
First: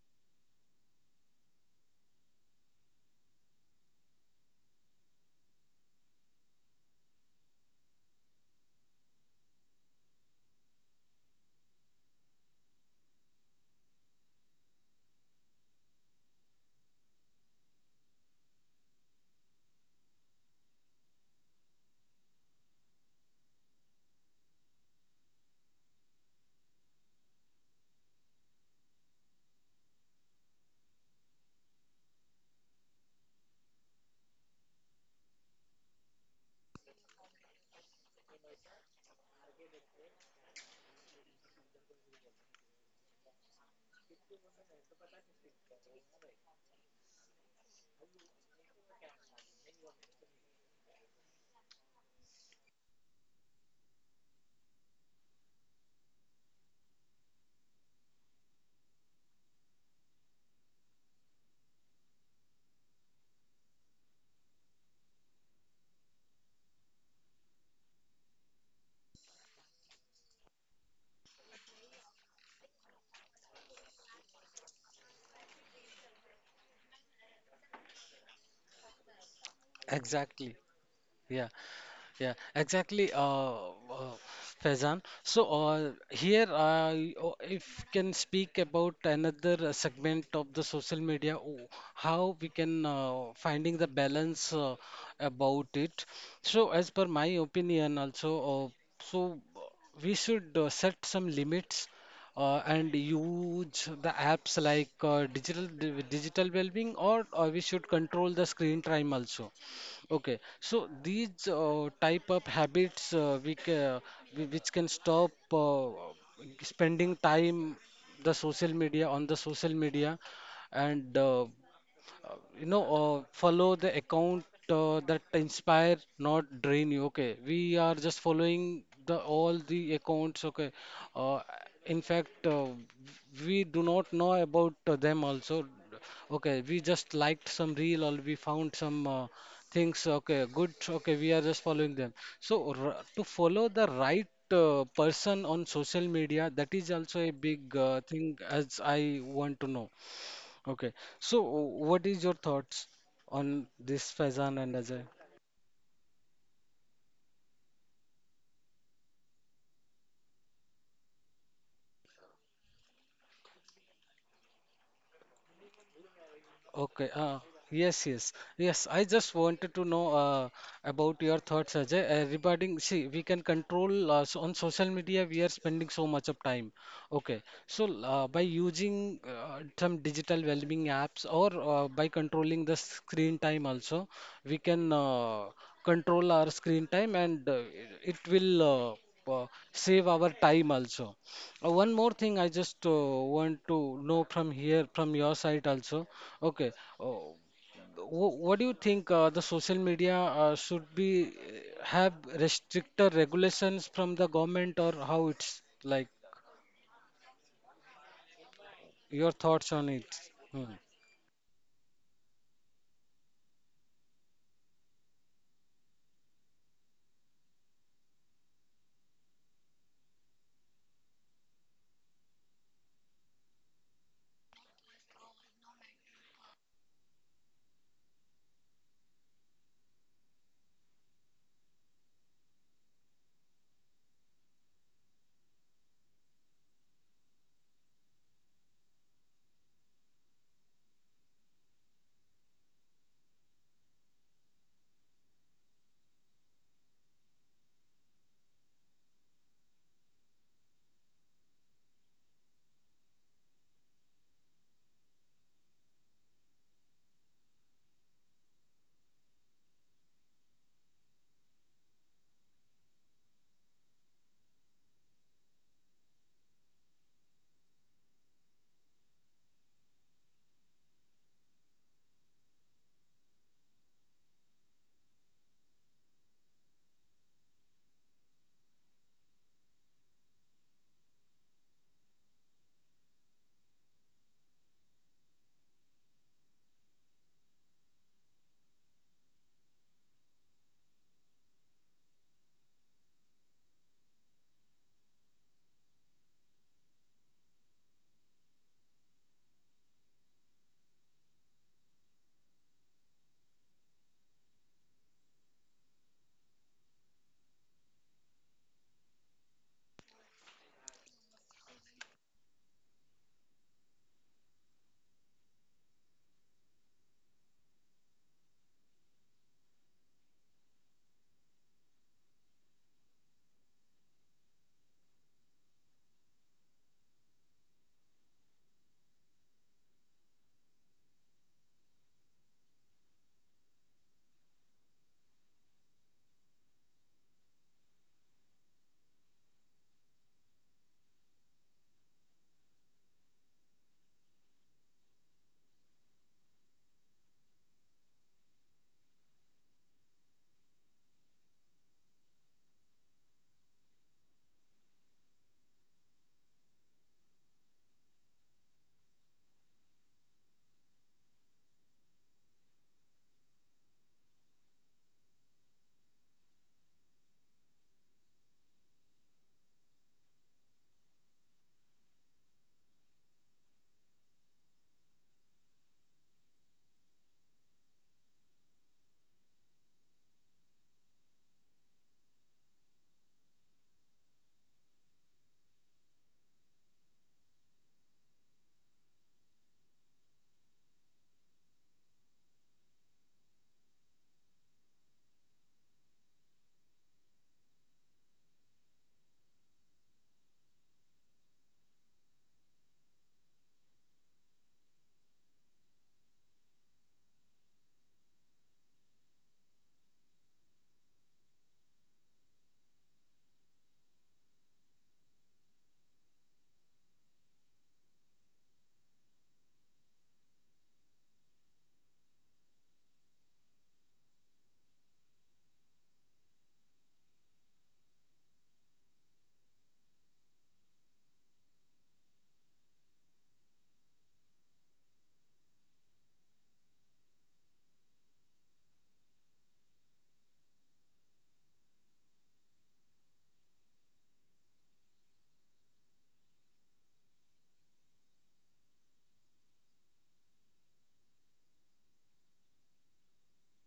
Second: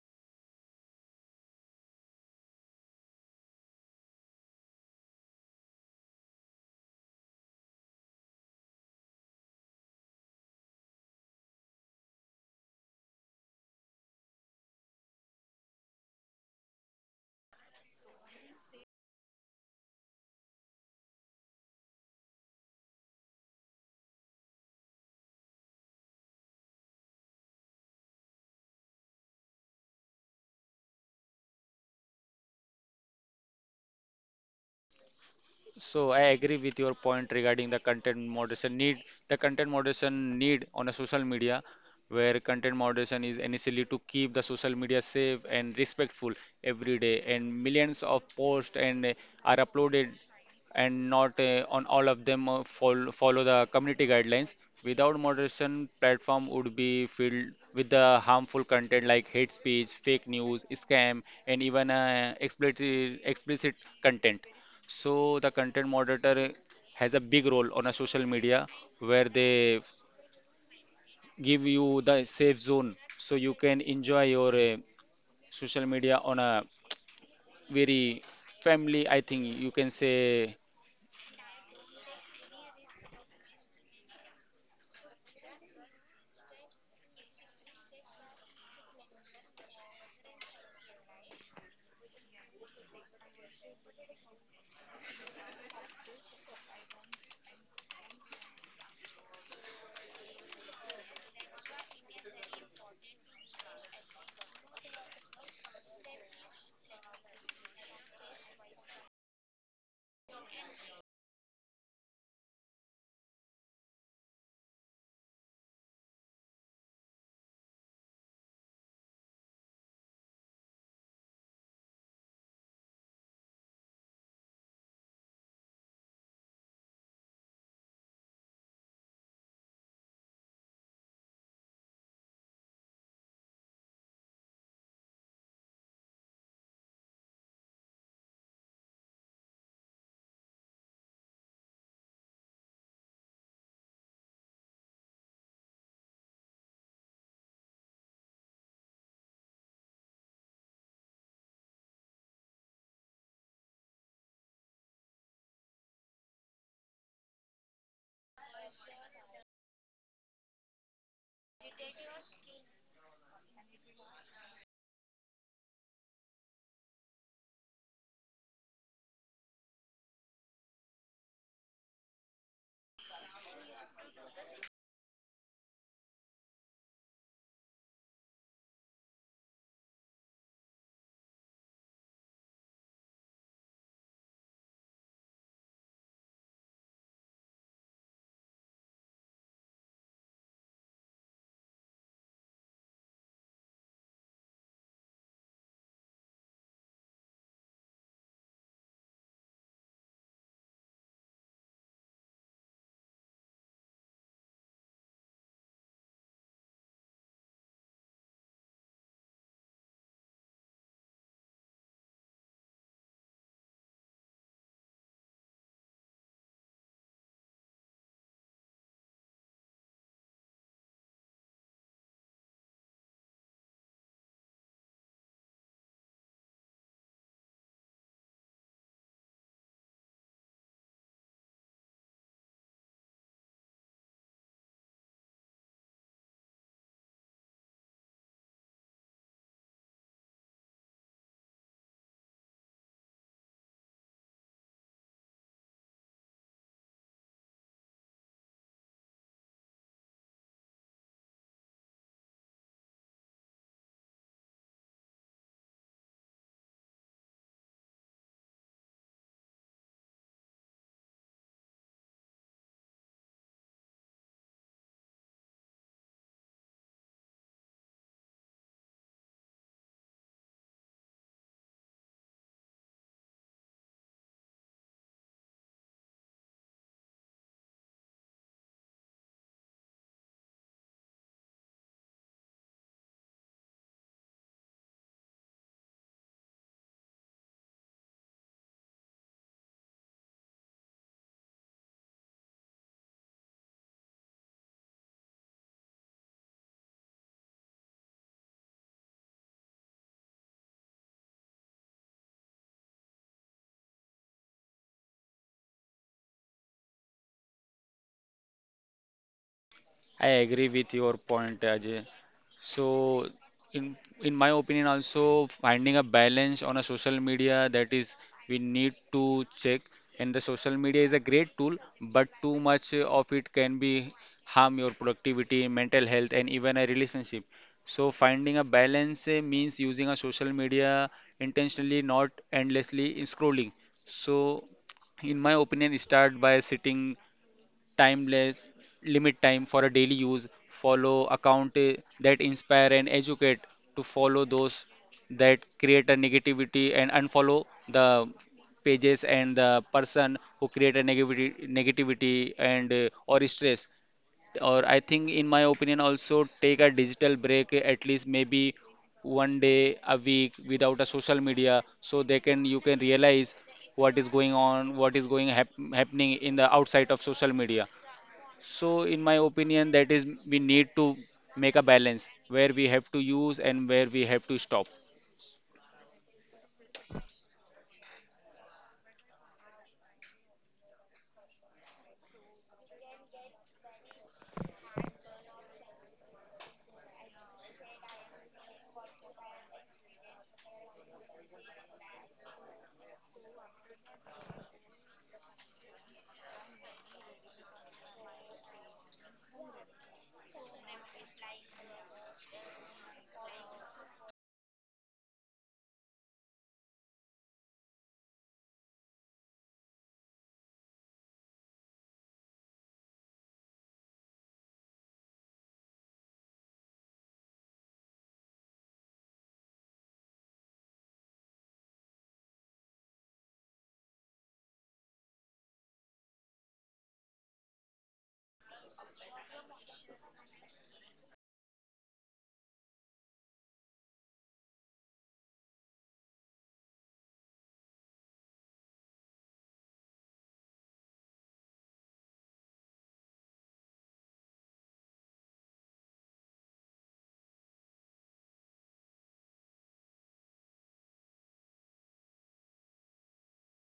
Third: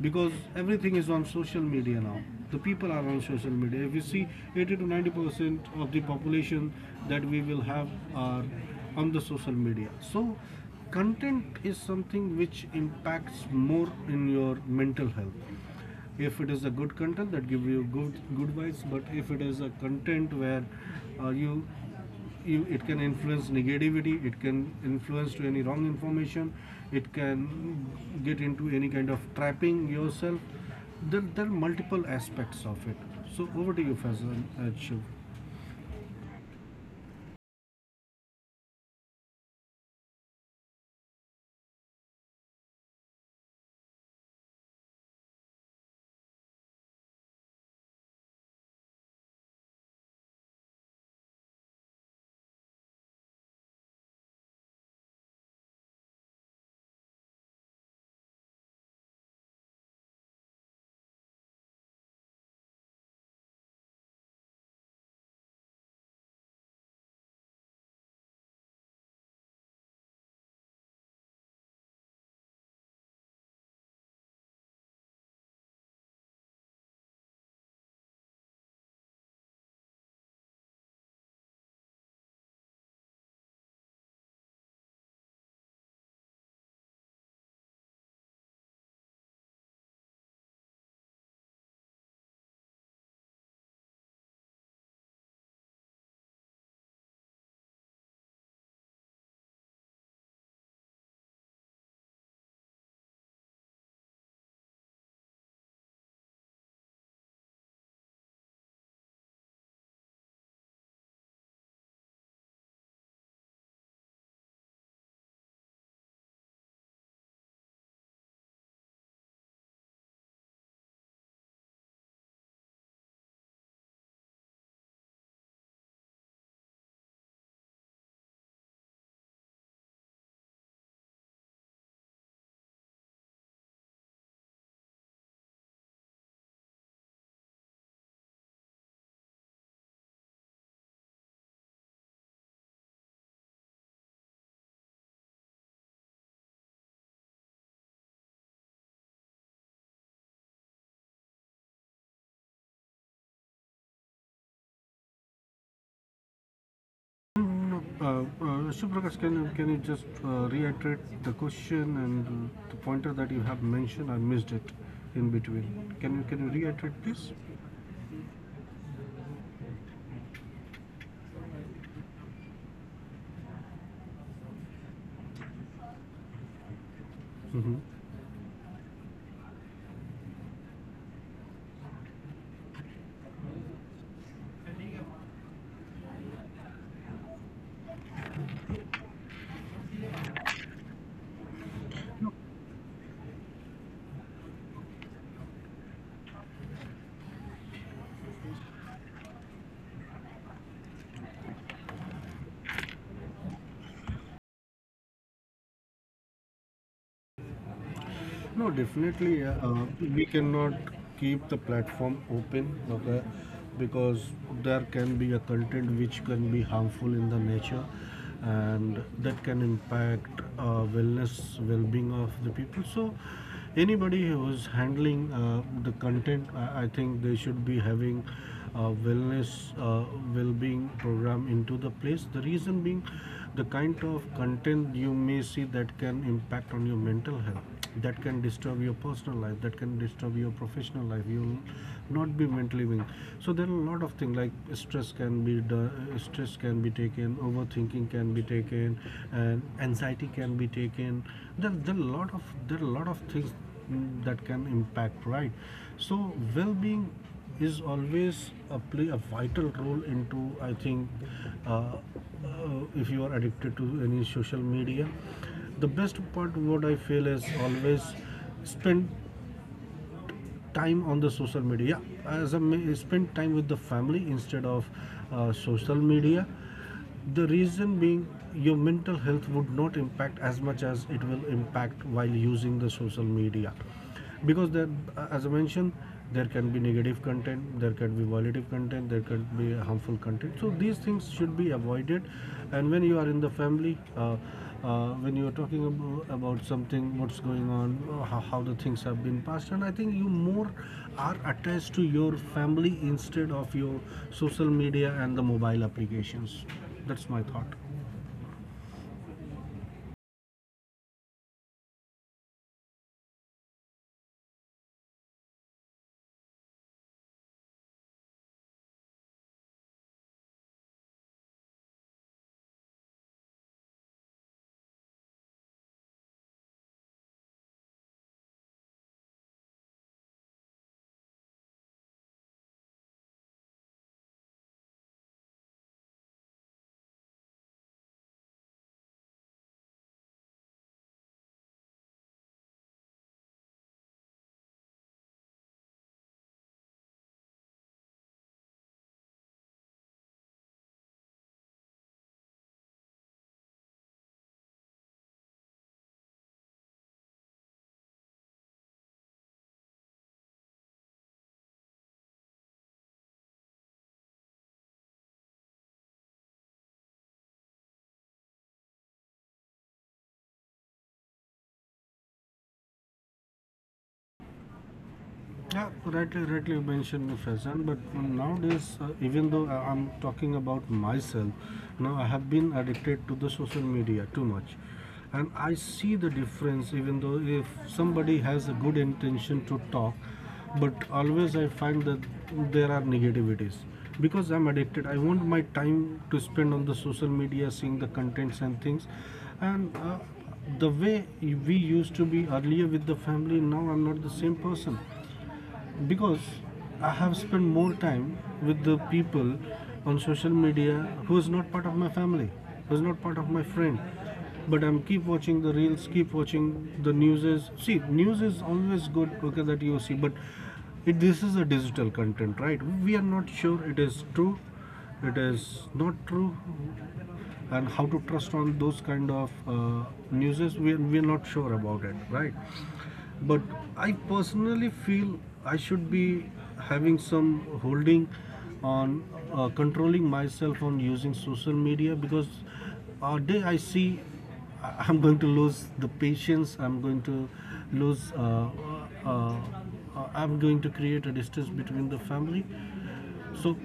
[SPEAKER 2] because everything is on social media now. The people are on social media, if you see 80 to 90% of the population that we will have are on the social media. So content is something which impacts more in your mental health. If it is a good content that gives you good good vibes, but if it is a content where uh, you it can influence negativity, it can influence to any wrong information, it can get into any kind of trapping yourself. There are multiple aspects of it. So over to you, Fazal and Shiv.
[SPEAKER 1] So I agree with your point regarding the content moderation need. The content moderation need on a social media, where content moderation is initially to keep the social media safe and respectful every day, and millions of posts and are uploaded, and not on all of them follow the community guidelines. Without moderation, platform would be filled with the harmful content like hate speech, fake news, scam, and even explicit content. So the content moderator has a big role on a social media, where they give you the safe zone so you can enjoy your social media on a very family, I think you can
[SPEAKER 3] Exactly.
[SPEAKER 1] say.
[SPEAKER 3] Yeah. Yeah, exactly, uh, Faizan. So here, if can speak about another segment of the social media, how we can finding the balance about it. So as per my opinion, also, uh, so uh, we should set some limits and use the apps like digital well-being, or we should control the screen time also. Okay, so these type of habits which can stop spending time the social media on the social media, and you know follow the account that inspire not drain you. Okay, we are just following the all the accounts, okay, uh, in fact we do not know about them also, okay, we just liked some reel or we found some things, okay, good, okay, we are just following them. So r to follow the right person on social media, that is also a big thing, as I want to know. Okay. So, what is your thoughts on this, Faizan and Ajay?
[SPEAKER 2] No, Shiv Prakash, can you just reiterate the question and the pointer that you have mentioned? I missed it in between. Can you reiterate, please?
[SPEAKER 3] Okay. Yes, yes, yes. I just wanted to know about your thoughts, Ajay, regarding. See, we can control so on social media. We are spending so much of time. Okay.
[SPEAKER 2] Mhm.
[SPEAKER 3] So, by using some digital well-being apps or by controlling the screen time also, we can control our screen time and it will uh, save our time also. One more thing I just want to know from here, from your side also. Okay, uh, what do you think the social media should be have restricted regulations from the government or how it's like?
[SPEAKER 2] No, definitely,
[SPEAKER 3] Your
[SPEAKER 2] yeah.
[SPEAKER 3] thoughts on it?
[SPEAKER 2] We cannot
[SPEAKER 3] Hmm.
[SPEAKER 2] keep the platform open, okay? Because there can be a content which can be harmful in the nature, and that can impact wellness, well-being of the people. So anybody who's handling the content, I think they should be having wellness uh, well-being program into the place. The reason being, the kind of content you may see that can impact on your mental health, that can disturb your personal life, that can disturb your professional life. You'll not be mentally being. So there are a lot of things like stress can be, the stress can be taken, overthinking can be taken, and anxiety can be taken. There are a lot of there are a lot of things, that can impact, right? So well-being is always a play a vital role into, I think. uh, uh, if you are addicted to any social media, the best part what I feel is, always spend time on the social media, as a spend time with the family instead of social media. The reason being, your mental health would not impact as much as it will impact while using the social media, because there, as I mentioned, there can be negative content, there can be violative content, there can be harmful content. So these things should be avoided. And when you are in the family, when you are talking about something what's going on, how the things have been passed. And I think you more are attached to your family instead of your social media and the mobile applications. That's my thought.
[SPEAKER 1] I agree with your point, Ajay. So, in my opinion, also finding a balance on a social media, that is we need to check. And the social media is a great tool, but too much of it can be harm your productivity, mental health, and even a relationship. So, finding a balance means using a social media intentionally, not endlessly in scrolling. So, in my opinion, start by sitting timeless, limit time for a daily use, follow account that inspire and educate, to follow those that create a negativity, and unfollow the pages and the person who create a negativity and or stress, or I think in my opinion also take a digital break at least maybe one day a week without a social media, so they can you can realize what is going on, what is going happening in the outside of social media. So, in my opinion, that is we need to make a balance where we have to use and where we have to stop.
[SPEAKER 2] Yeah, rightly you mentioned, Faizan, but nowadays, even though I'm talking about myself, now I have been addicted to the social media too much. And I see the difference, even though if somebody has a good intention to talk, but always I find that there are negativities. Because I'm addicted, I want my time to spend on the social media, seeing the contents and things. And the way we used to be earlier with the family, now I'm not the same person, because I have spent more time with the people on social media who is not part of my family, who is not part of my friend. But I'm keep watching the reels, keep watching the news. See, news is always good. Okay, that you see, but this is a digital content, right? We are not sure it is true, it is not true, and how to trust on those kind of news. We are not sure about it, right? But I personally feel I should be having some holding on controlling myself on using social media, because a day I see am going to lose the patience. I'm going to lose. Uh, I'm going to create a distance between the family. So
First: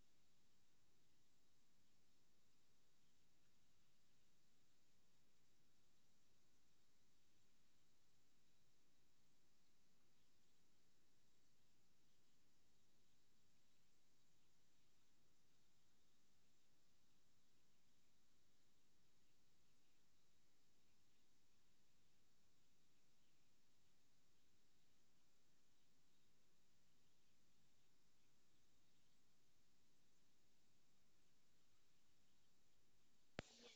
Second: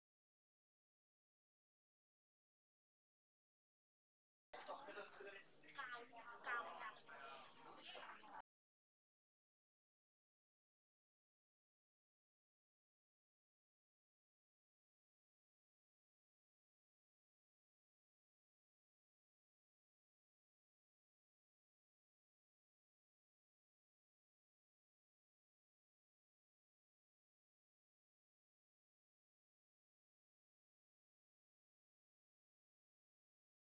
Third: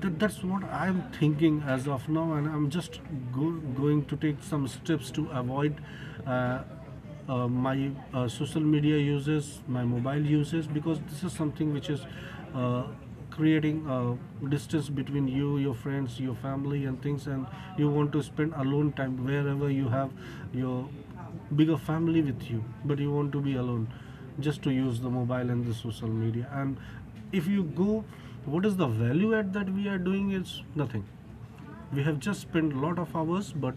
[SPEAKER 2] that's what I'm thinking as of now, and I'm just go, going to take some steps to avoid uh, my social media uses, my mobile uses, because this is something which is uh, creating a distance between you, your friends, your family and things. And you want to spend alone time wherever you have your bigger family with you, but you want to be alone just to use the mobile and the social media. And if you go, what is the value add that we are doing? Is nothing. We have just spent a lot of hours, but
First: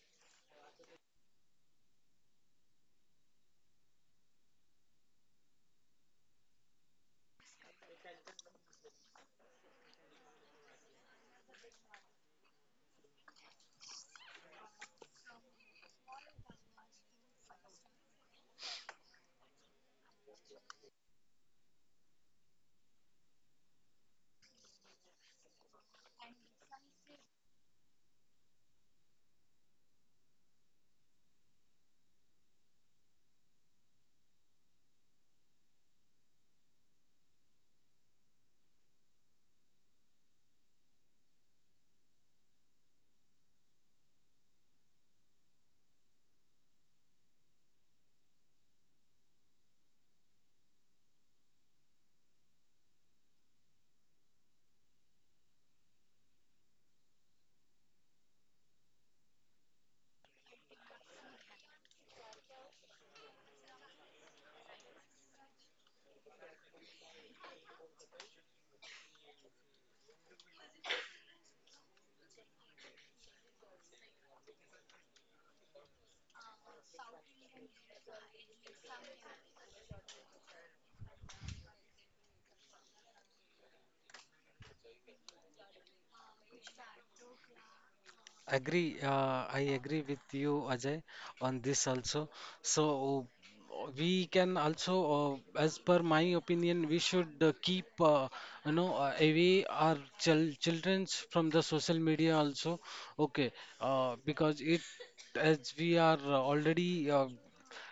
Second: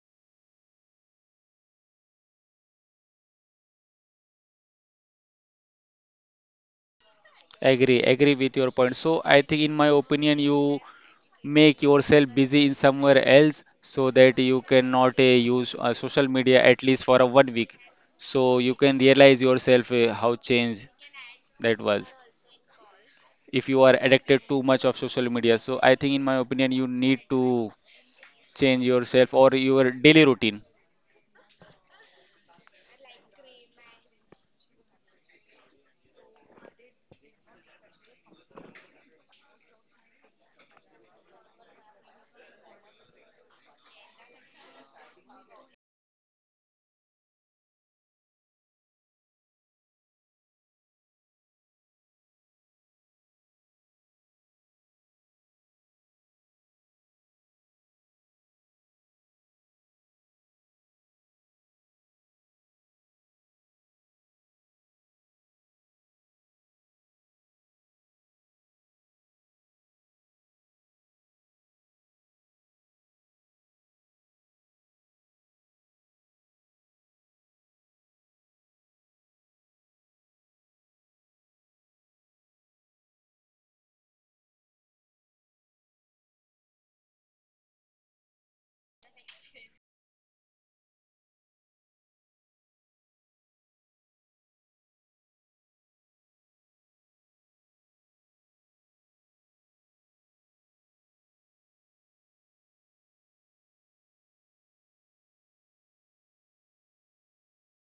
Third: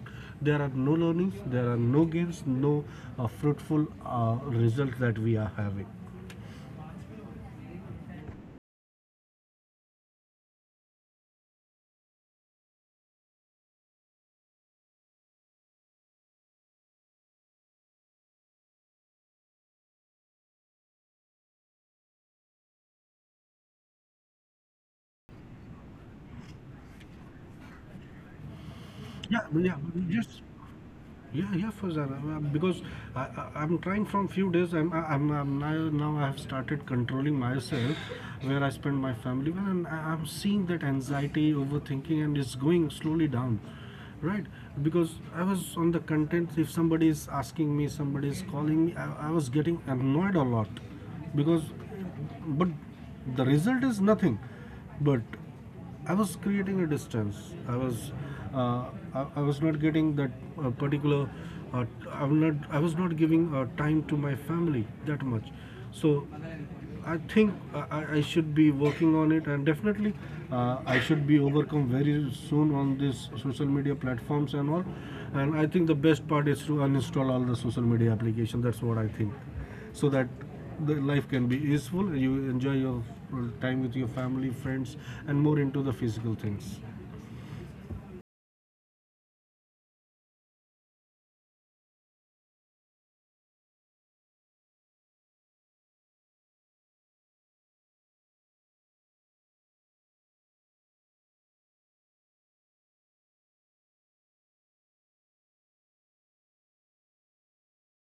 [SPEAKER 2] there are no learnings, there are no gains, no fruitful result that we are having.
[SPEAKER 1] Agree, agree with your point. So, I think in my opinion, you make yourself busy in somewhere else so that you cannot use social media at least for a 1 week. So you can realize yourself how change that was, if you are addicted too much of social media. So I think in my opinion, you need to change yourself or
[SPEAKER 2] yeah yeah
[SPEAKER 1] your daily
[SPEAKER 2] just
[SPEAKER 1] routine.
[SPEAKER 2] Yeah, yeah, for sure. Because I'm trying from few days. I'm now, now I have started controlling myself, where I spend my family. Well, and I'm seeing that anxiety, overthinking, and it's going slowly down, right? Because I was on the content. If somebody is asking me, somebody is calling me, I was getting annoyed a lot, because, but the result is nothing, but I was creating a distance. I was, uh, I was not getting that particular. Uh, I'm not. I was not giving time to my family that much. So, I think I should be working on it, and definitely, I should be overcome very soon on these social media platforms and all. And I think the best part is to uninstall all the social media application. That's what I think, so that the life can be useful, you enjoy your time with your family, friends, and more into the physical things.
[SPEAKER 3] Agree, I agree with you, Ajay, on this also. So we can also, as per my opinion, we should keep, you know, away our children from the social media also. Okay, because it, as we are already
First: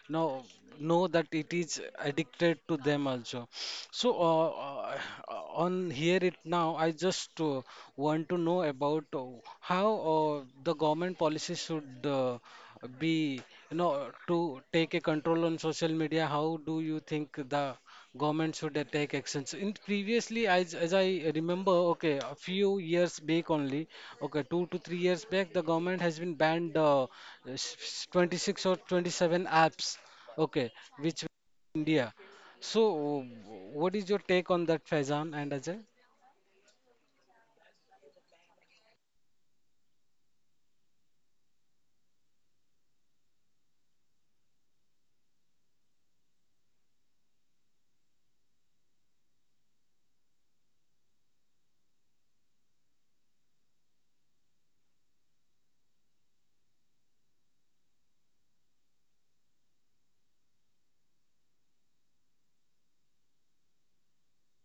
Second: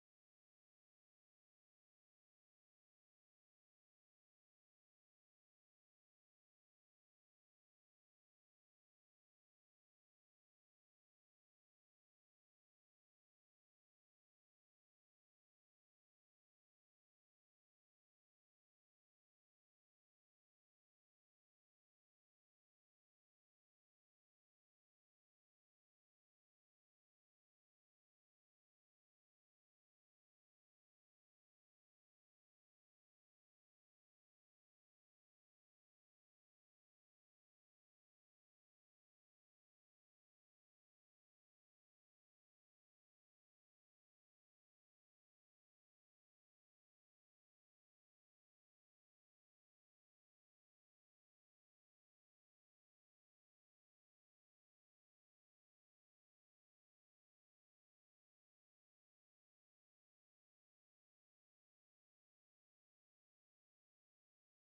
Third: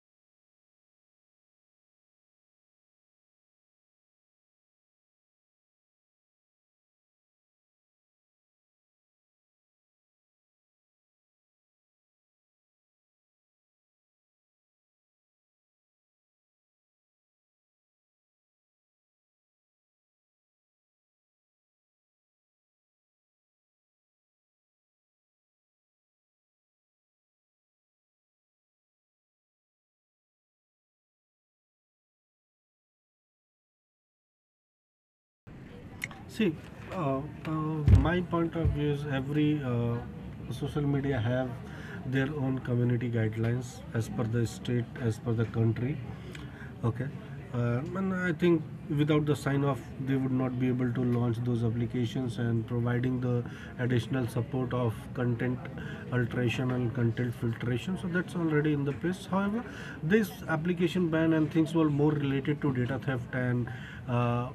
[SPEAKER 3] know know that it is addicted to them also. So, on here it now, I just want to know about how the government policy should be, you know, to take a control on social media. How do you think the government should take actions? In previously, as I remember, okay, a few years back only, okay, 2 to 3 years back, the government has been banned 26 or 27 apps, okay, which India. So, what is your take on that, Faizan and Ajay?
[SPEAKER 2] See, uh, uh, my point of view is, every social media have their own community guidelines, as per the state, as per the country. Okay. And I think without the sign off, they would not be able to launch those applications and providing the additional support of content alteration and content filtration. So that's already in the place. However, this application ban and things were more related to data theft and uh, uh,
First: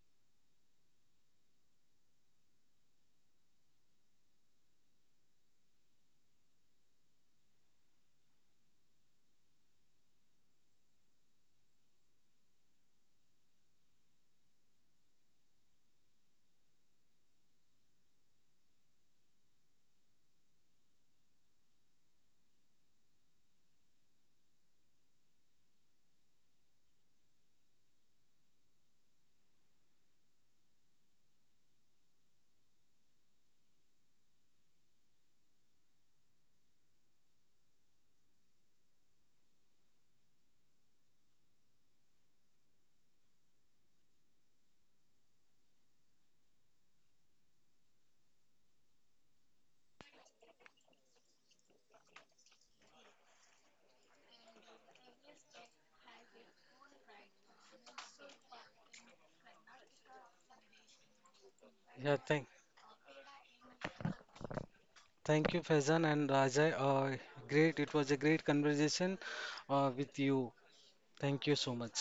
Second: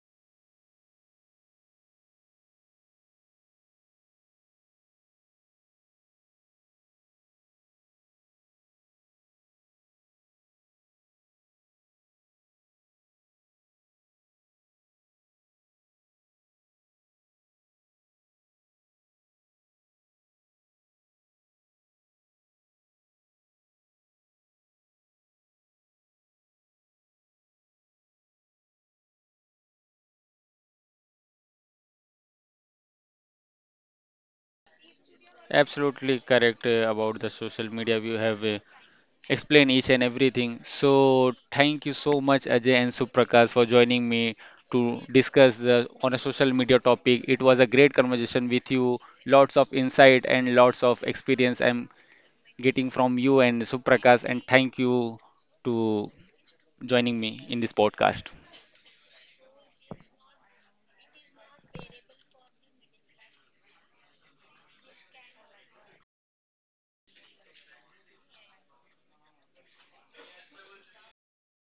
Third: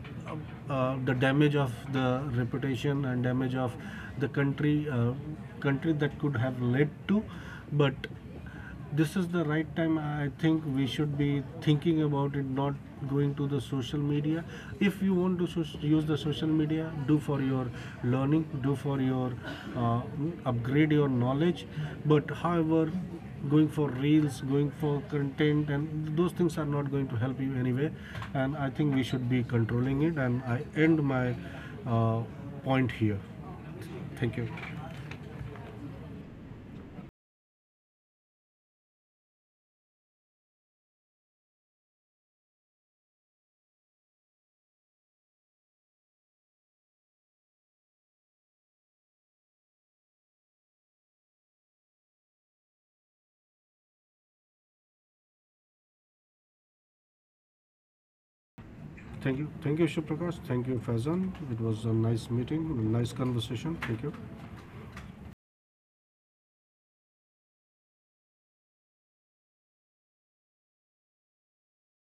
[SPEAKER 2] the damage of the reputation and damage of the country, country, that could have led to. But this is the right time, I think we should be thinking about it, not going to the social media. If you want to use the social media, do for your learning, do for your uh, upgrade your knowledge. But however, going for reels, going for content and those things are not going to help you anyway. And I think we should be controlling it, and I end my uh, point here. Thank you.
[SPEAKER 1] Absolutely correct about the social media. You have explained each and everything. So thank you so much, Ajay and Suprakash, for joining me to discuss the on a social media topic. It was a great conversation with you. Lots of insight and lots of experience I'm getting from you and Suprakash. And thank you to joining me in this podcast.
[SPEAKER 2] Thank you. Thank you, Shubh Prakash. Thank you, Faizan. It was a
[SPEAKER 3] Yeah,
[SPEAKER 2] nice
[SPEAKER 3] thank,
[SPEAKER 2] meeting, nice conversation. Thank you.
[SPEAKER 3] thank you, Faizan and Ajay. Great, it was a great conversation with you. Thank you so much.